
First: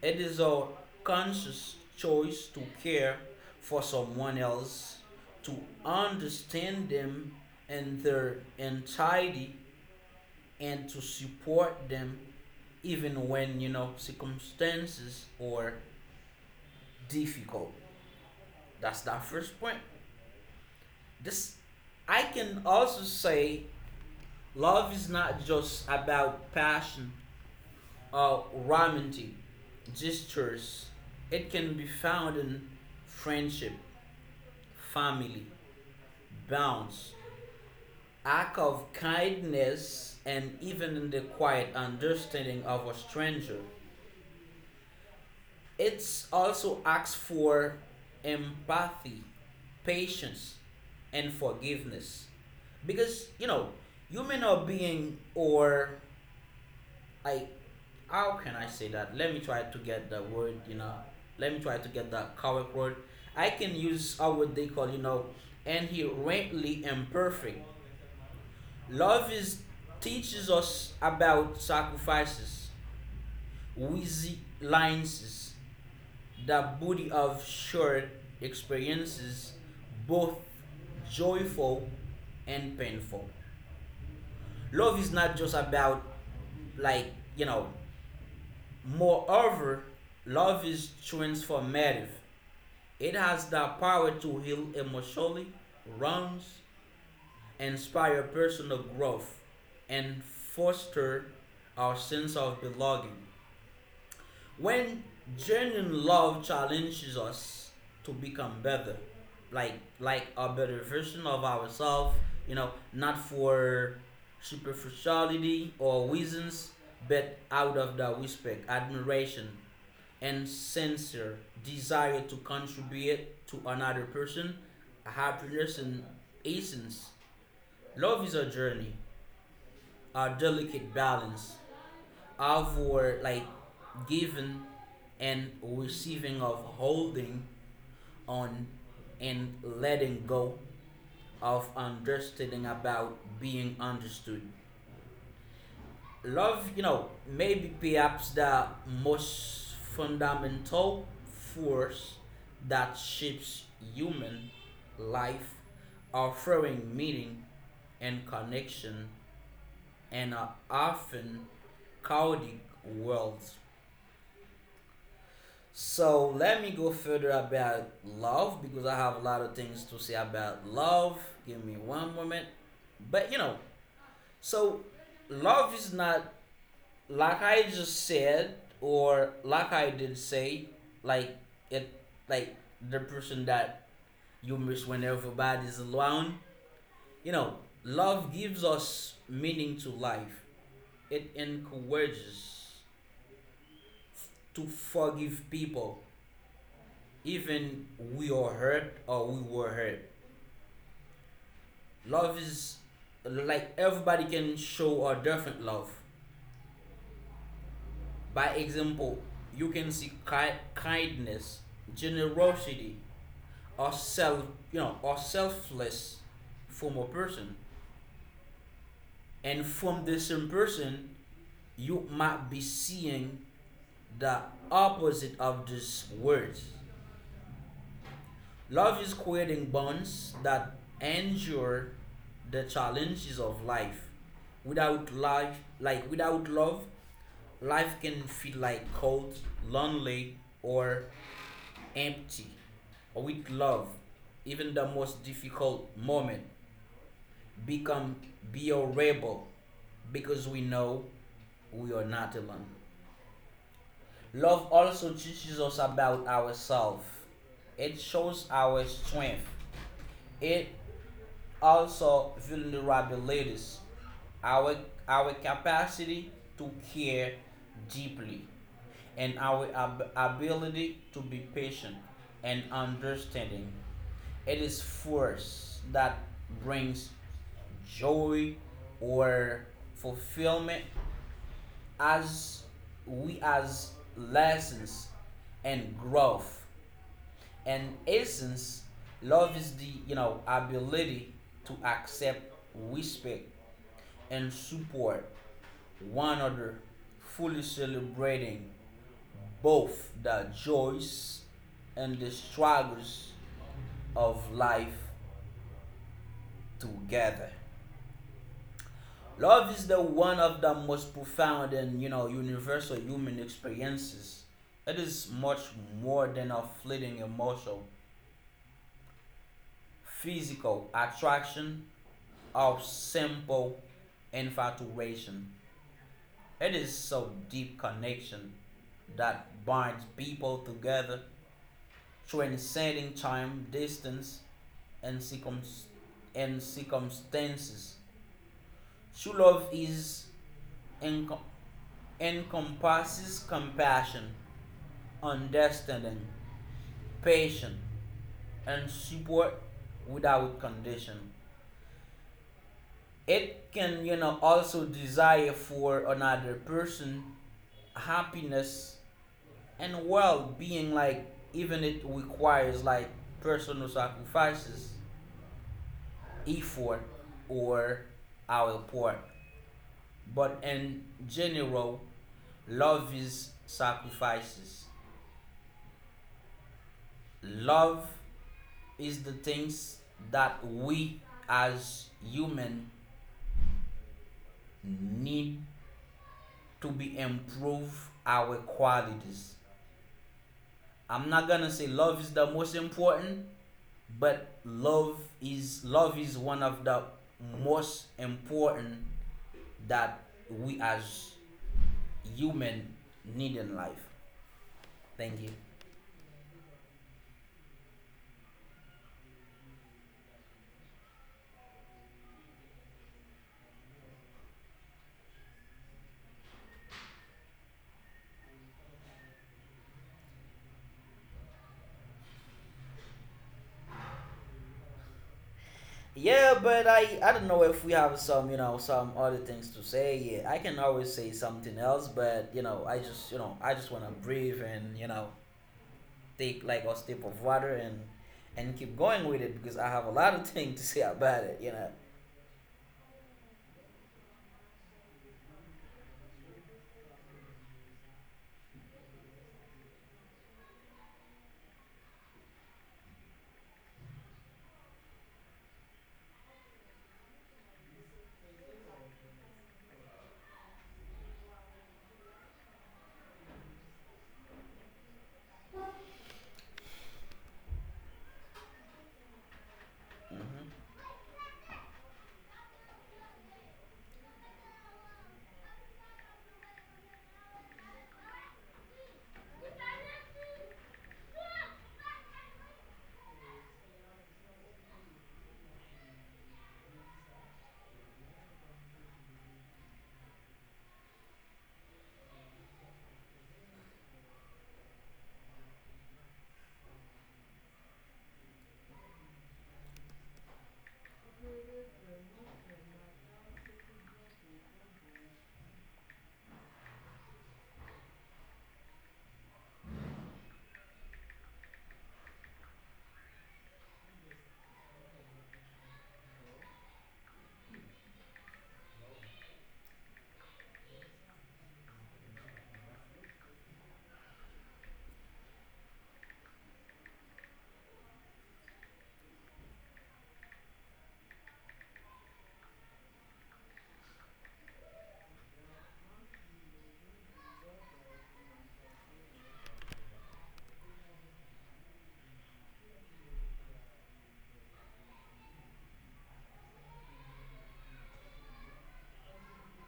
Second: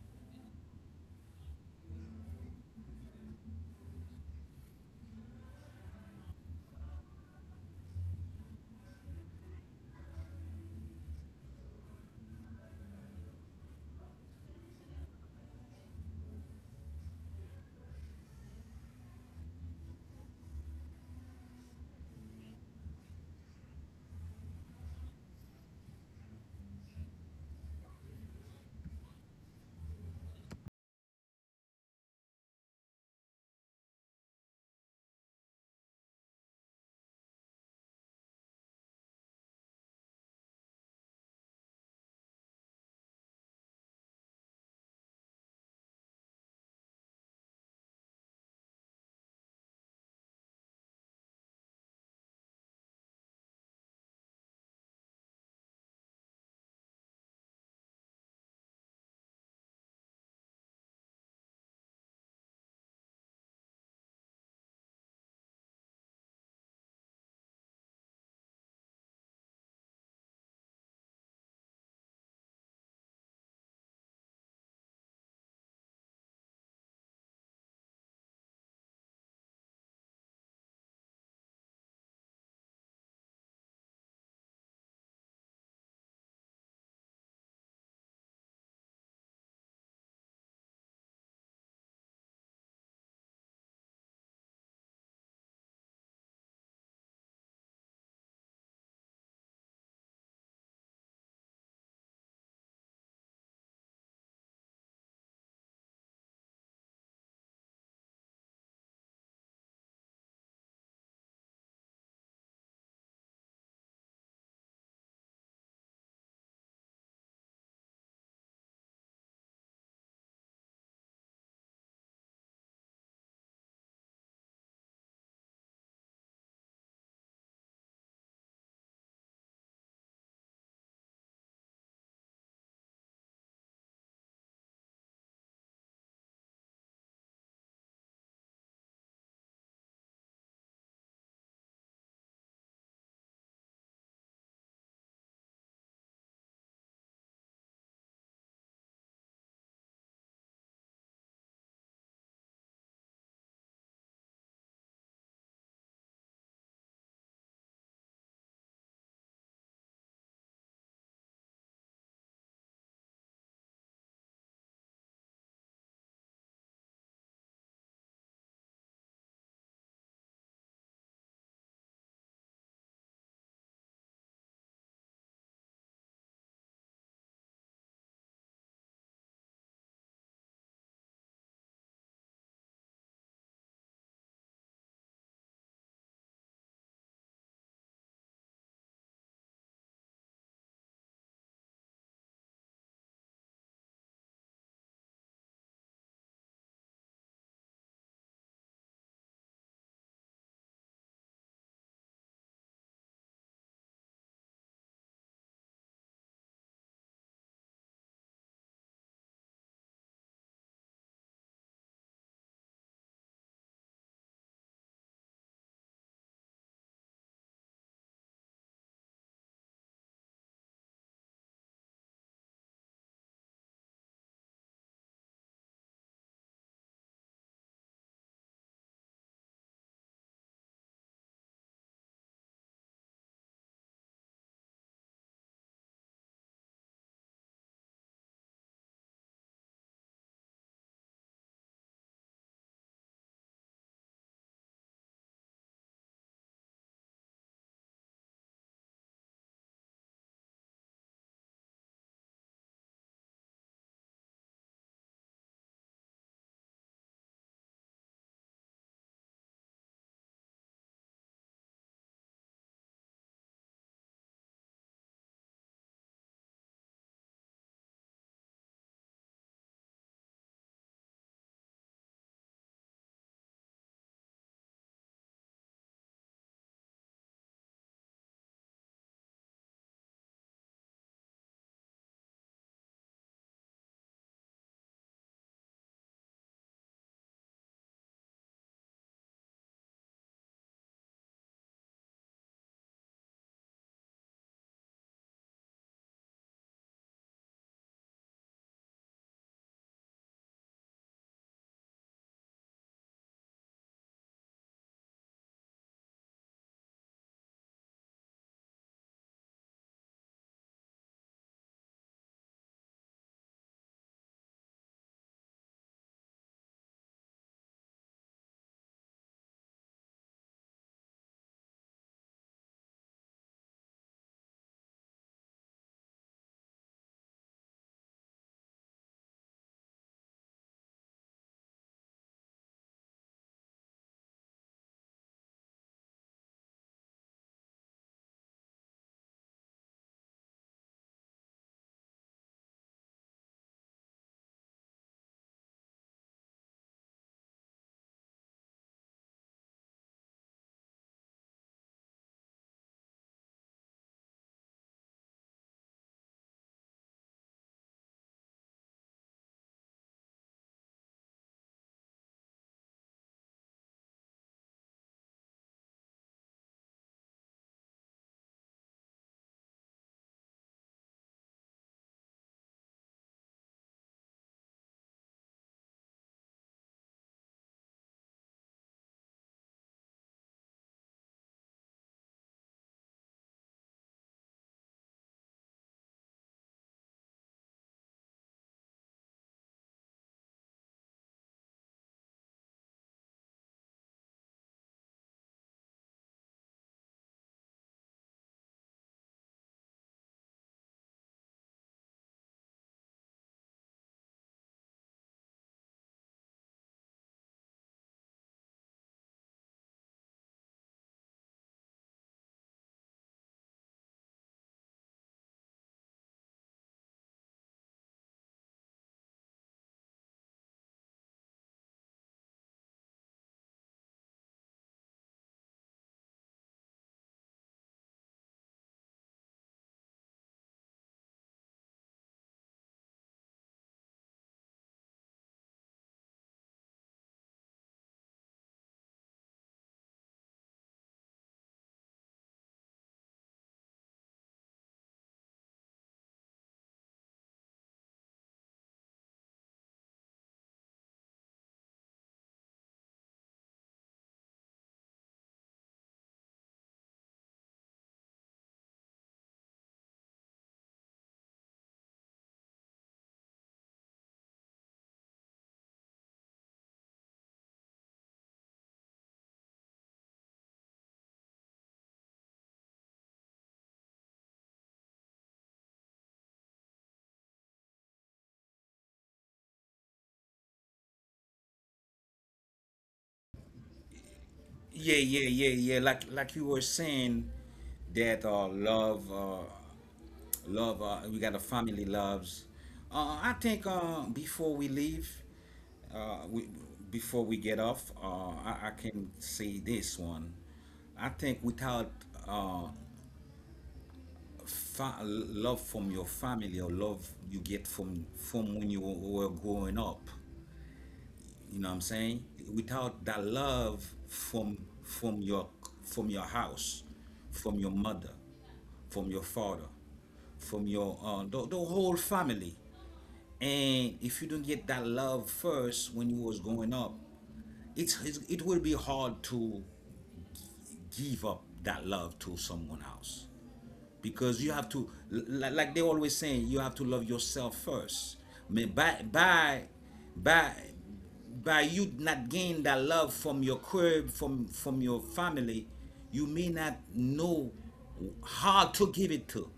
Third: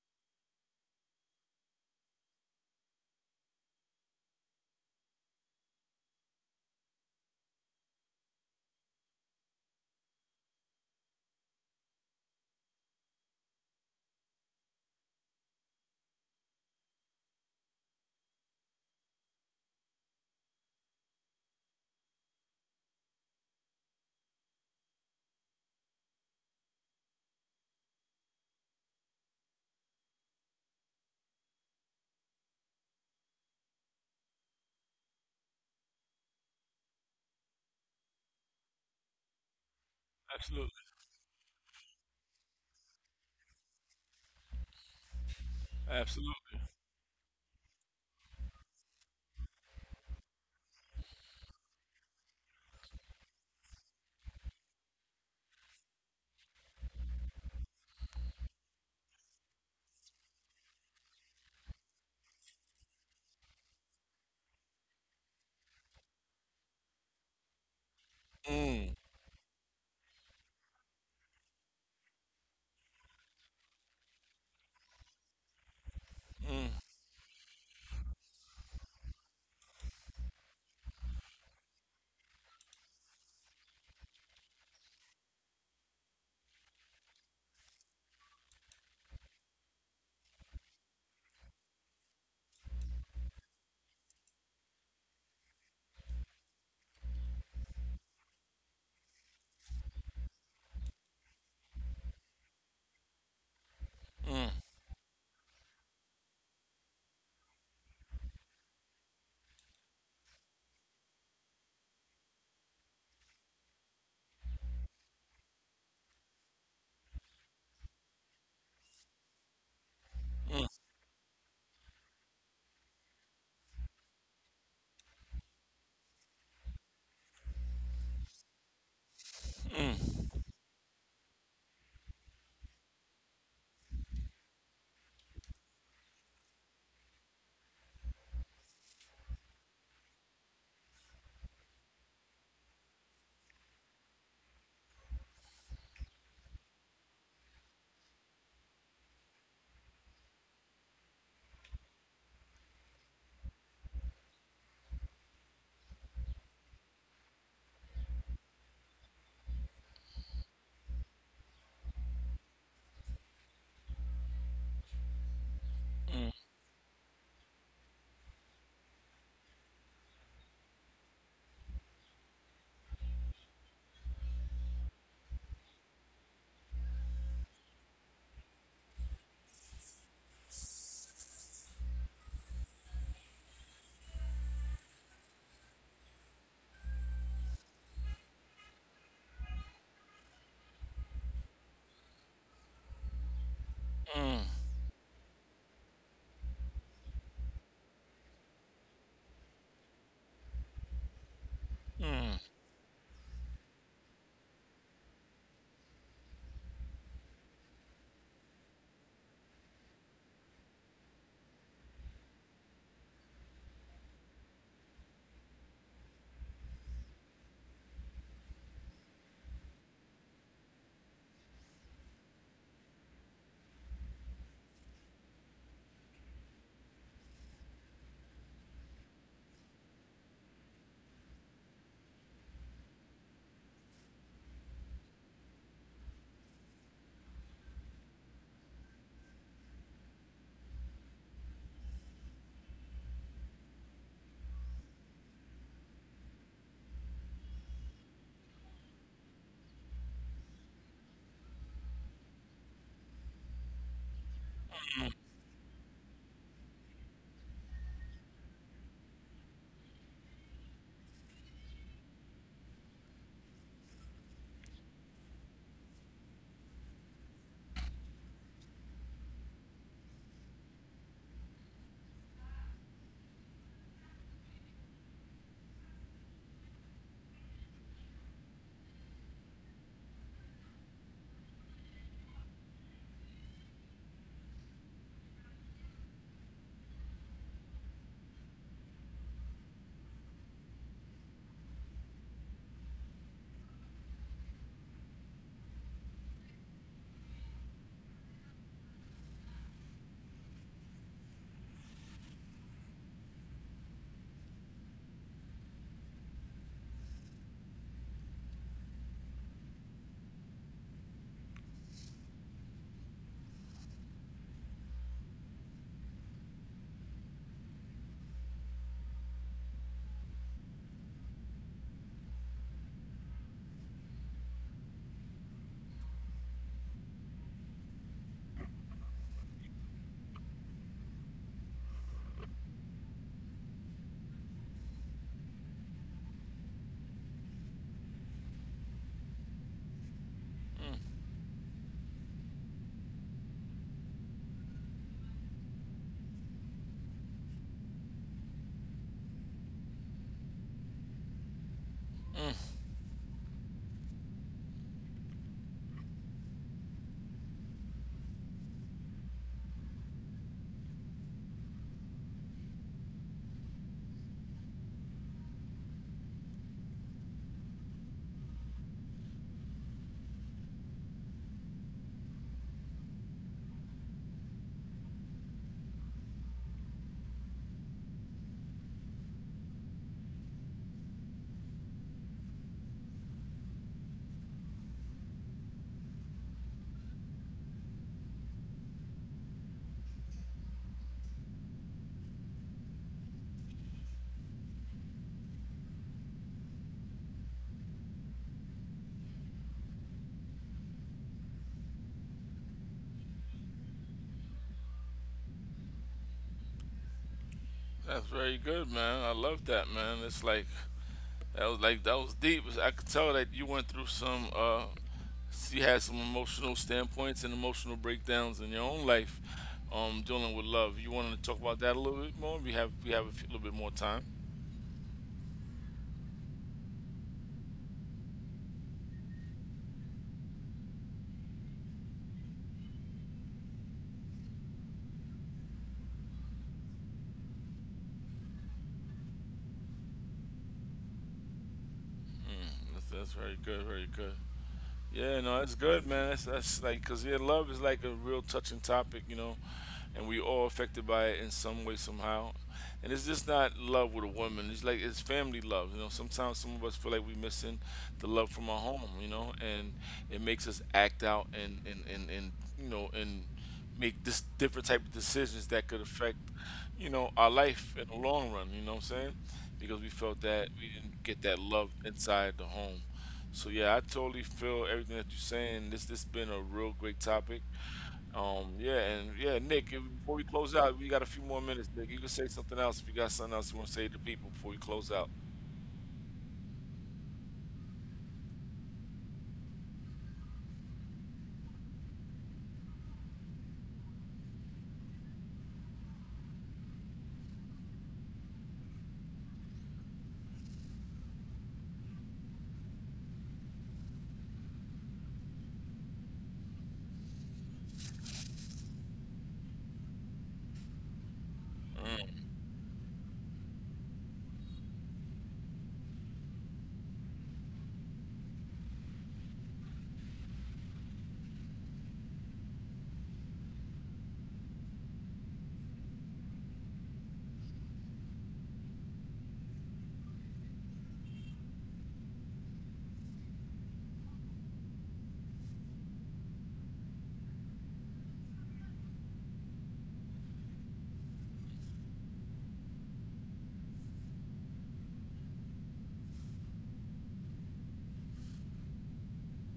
C: It is our conscious choice to care for someone else, to understand them in their entirety, and to support them even when, you know, circumstances are difficult. That's that first point. This, I can also say, love is not just about passion or romantic gestures. It can be found in friendship, family, bounds, act of kindness, and
A: Absolutely.
C: even the quiet understanding of a stranger. It
A: Absolutely.
C: also asks for empathy, patience, and forgiveness. Because, you know, human are being or I, how can I say that? Let me try to get the word, you know. Let me try to get the correct word. I can use how what they call, you know, inherently imperfect.
A: Mm.
C: Love is teaches us about sacrifices, wheezy lines,
A: Mm.
C: the beauty of shared experiences, both joyful and painful. Love is not just about like you know. Moreover, love is transformative. It has the power to heal emotionally wounds, inspire personal growth, and foster our sense of belonging.
A: Mm.
C: When genuine love challenges us to become better, like like a better version of ourselves, you know, not for superficiality or reasons, but out of the respect, admiration, and
A: Mm.
C: sincere desire to contribute to another person, happiness and essence. Love is a journey, a delicate balance of our like giving and receiving, of holding on and letting go, of understanding about being understood. Love, you know, maybe perhaps the most fundamental force that shapes human life, offering meaning and connection and are often called worlds. So let me go further about love because I have a lot of things to say about love. Give me one moment. But you know, so love is not like I just said or like I did say, like it, like the person that you miss when everybody's alone. You know, love gives us meaning to life. It encourages to forgive people, even we are hurt or we were hurt. Love is like everybody can show a different love. By example, you can see kindness, generosity, or self, you know, or selfless from a person, and from the same person, you might be seeing the opposite of these words. Love is creating bonds that endure the challenges of life. Without life, like without love, life can feel like cold, lonely, or empty. With love, even the most difficult moment become bearable because we know we are not alone. Love also teaches us about ourselves. It shows our strength. It also vulnerabilities, our, our capacity to care deeply, and our ability to be patient and understanding. It is force that brings joy or fulfillment as we as lessons and growth and essence. Love is the, you know, ability to accept, respect, and support one another, fully celebrating both the joys and the struggles of life together. Love is the one of the most profound and, you know, universal human experiences. It is much more than a fleeting emotional, physical attraction of simple infatuation. It is so deep connection that binds people together, transcending time, distance, and, circum and circumstances. True love is
A: Mm.
C: en encompasses compassion, understanding, patience, and support without condition.
A: Mm.
C: It can, you know, also desire for another person happiness and well-being, like even it requires like personal sacrifices effort or our part, but in general love is sacrifices. Love is the things that we as human need to be improve our qualities. I'm not gonna say love is the most important, but love is one of the most important that we as human need in life. Thank you.
A: That's very good, man. I love that, man. It's like that was deep. I could tell that you went through some. You had some emotional standpoints and emotional breakdowns in your own life, dealing with love. You wanted to talk about that a little bit more. We have a few- little bit more time.
C: Yeah, but I don't know if we have some, you know, some other things to say. Yeah, I can always say something else, but I just wanna breathe and, you know, take like a sip of water and keep going with it because I have a lot of things to say about it. You know.
A: That's very good, very good. Yeah, no, that's good, man. That's like because yeah, love is like a real touching topic, you know, and we all affected by it in some way somehow. And it's just not love with a woman. It's like it's family love. You know, sometimes some of us feel like we're missing the love from our home. You know, and it makes us act out and and you know and make this different type of decisions that could affect you know our life in the long run. You know what I'm saying? Because we felt that
C: Mm-hmm.
A: we didn't get that love inside the home. So yeah, I totally feel everything that you're saying. This been a real great topic. Yeah, and yeah, Nick, before we close out, we got a few more minutes. Nick, you can say something else if you got something else you want to say to people before we close
B: Yeah,
A: out.
B: yeah, yeah, yeah. Like you were saying that love, love, we got a family loves. I think, before we leave, we, before we get off, I can say this one. I think without, uh love from your family, or love you get from when you were growing up, you know what I'm
A: Mm,
B: saying? Without that love from your, from your house, from your mother, from your father, from your, the whole family. And if you don't get that love first when you was growing up, it's, it will be hard to give up that love to someone else, because you have to, like they always saying, you have to love yourself first. I mean, by by you not gain that love from your crib, from your family, you may not know how to give it to.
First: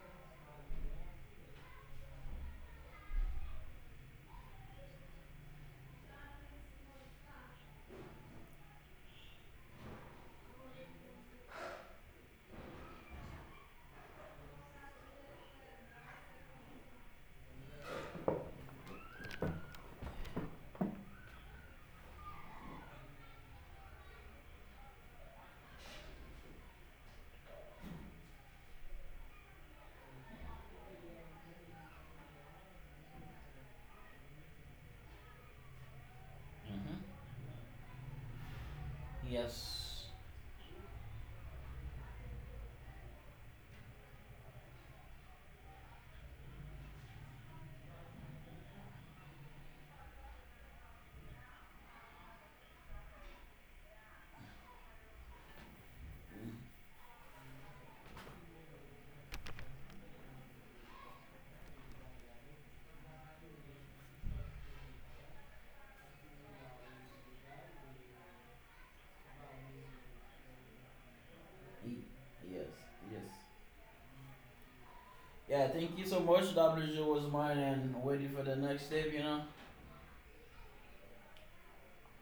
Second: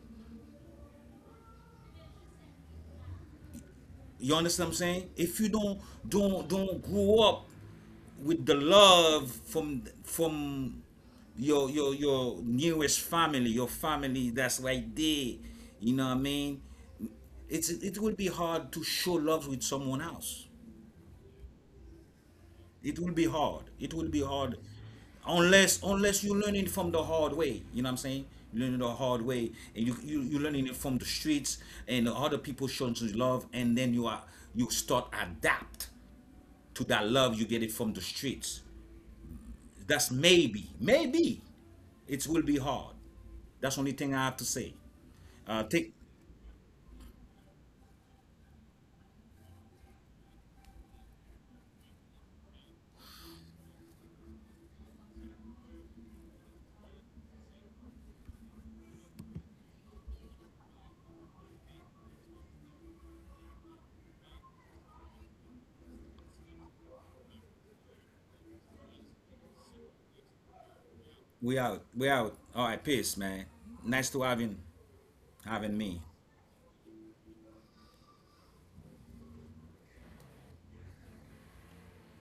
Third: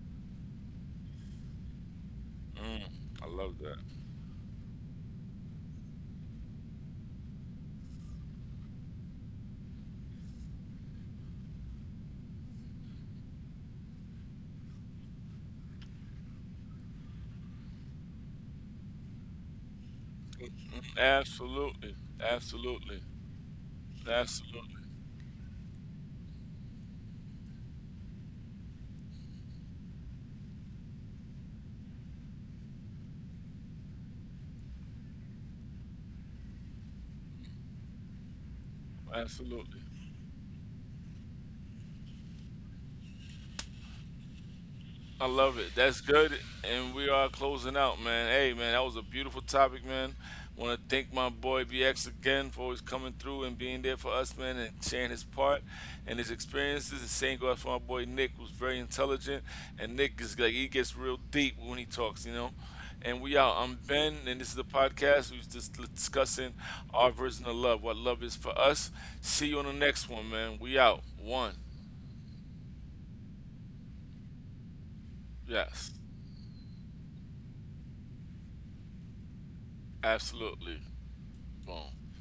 A: mm, I love that.
B: You understand what I'm saying? If you don't grow up with the love from your your nearest family, your family that's right there. You know what I mean? It's, it will be hard to show love with someone else.
A: Mm, absolutely,
B: It
A: absolutely,
B: will be hard. It will be hard,
A: absolutely,
B: unless, unless you learn it from the hard way. You know what I'm saying? You learn it the hard way, and you learning it from the streets, and other people showing you love, and then you are, you, start adapt to that
C: Mm-hmm.
B: love you get it from the streets.
A: absolutely.
C: Yes.
B: That's maybe, maybe, it will be hard. That's the only thing I have to say.
A: I love it.
B: Take,
A: That's good. And we are closing out, man. Hey, man, that was a beautiful topic, man. Want to thank my boy BX again for always coming through and being there for us, man, and sharing his part and his experiences. The same goes for my boy Nick, who's very intelligent. And Nick is like, he gets real deep when he talks, you know? And we out. I'm Ben, and this is the podcast. We're just discussing our version of love, what love is for us. See you on the next one, man. We out. One.
B: we out,
C: E-
B: we out. All
C: Yes.
B: right, peace,
C: Yes.
B: man. Nice to
C: Yeah,
B: having
A: Yes.
C: thank
B: me.
C: you so much. WJ was mine and waiting for the next step, you know.
A: Absolutely. Boom.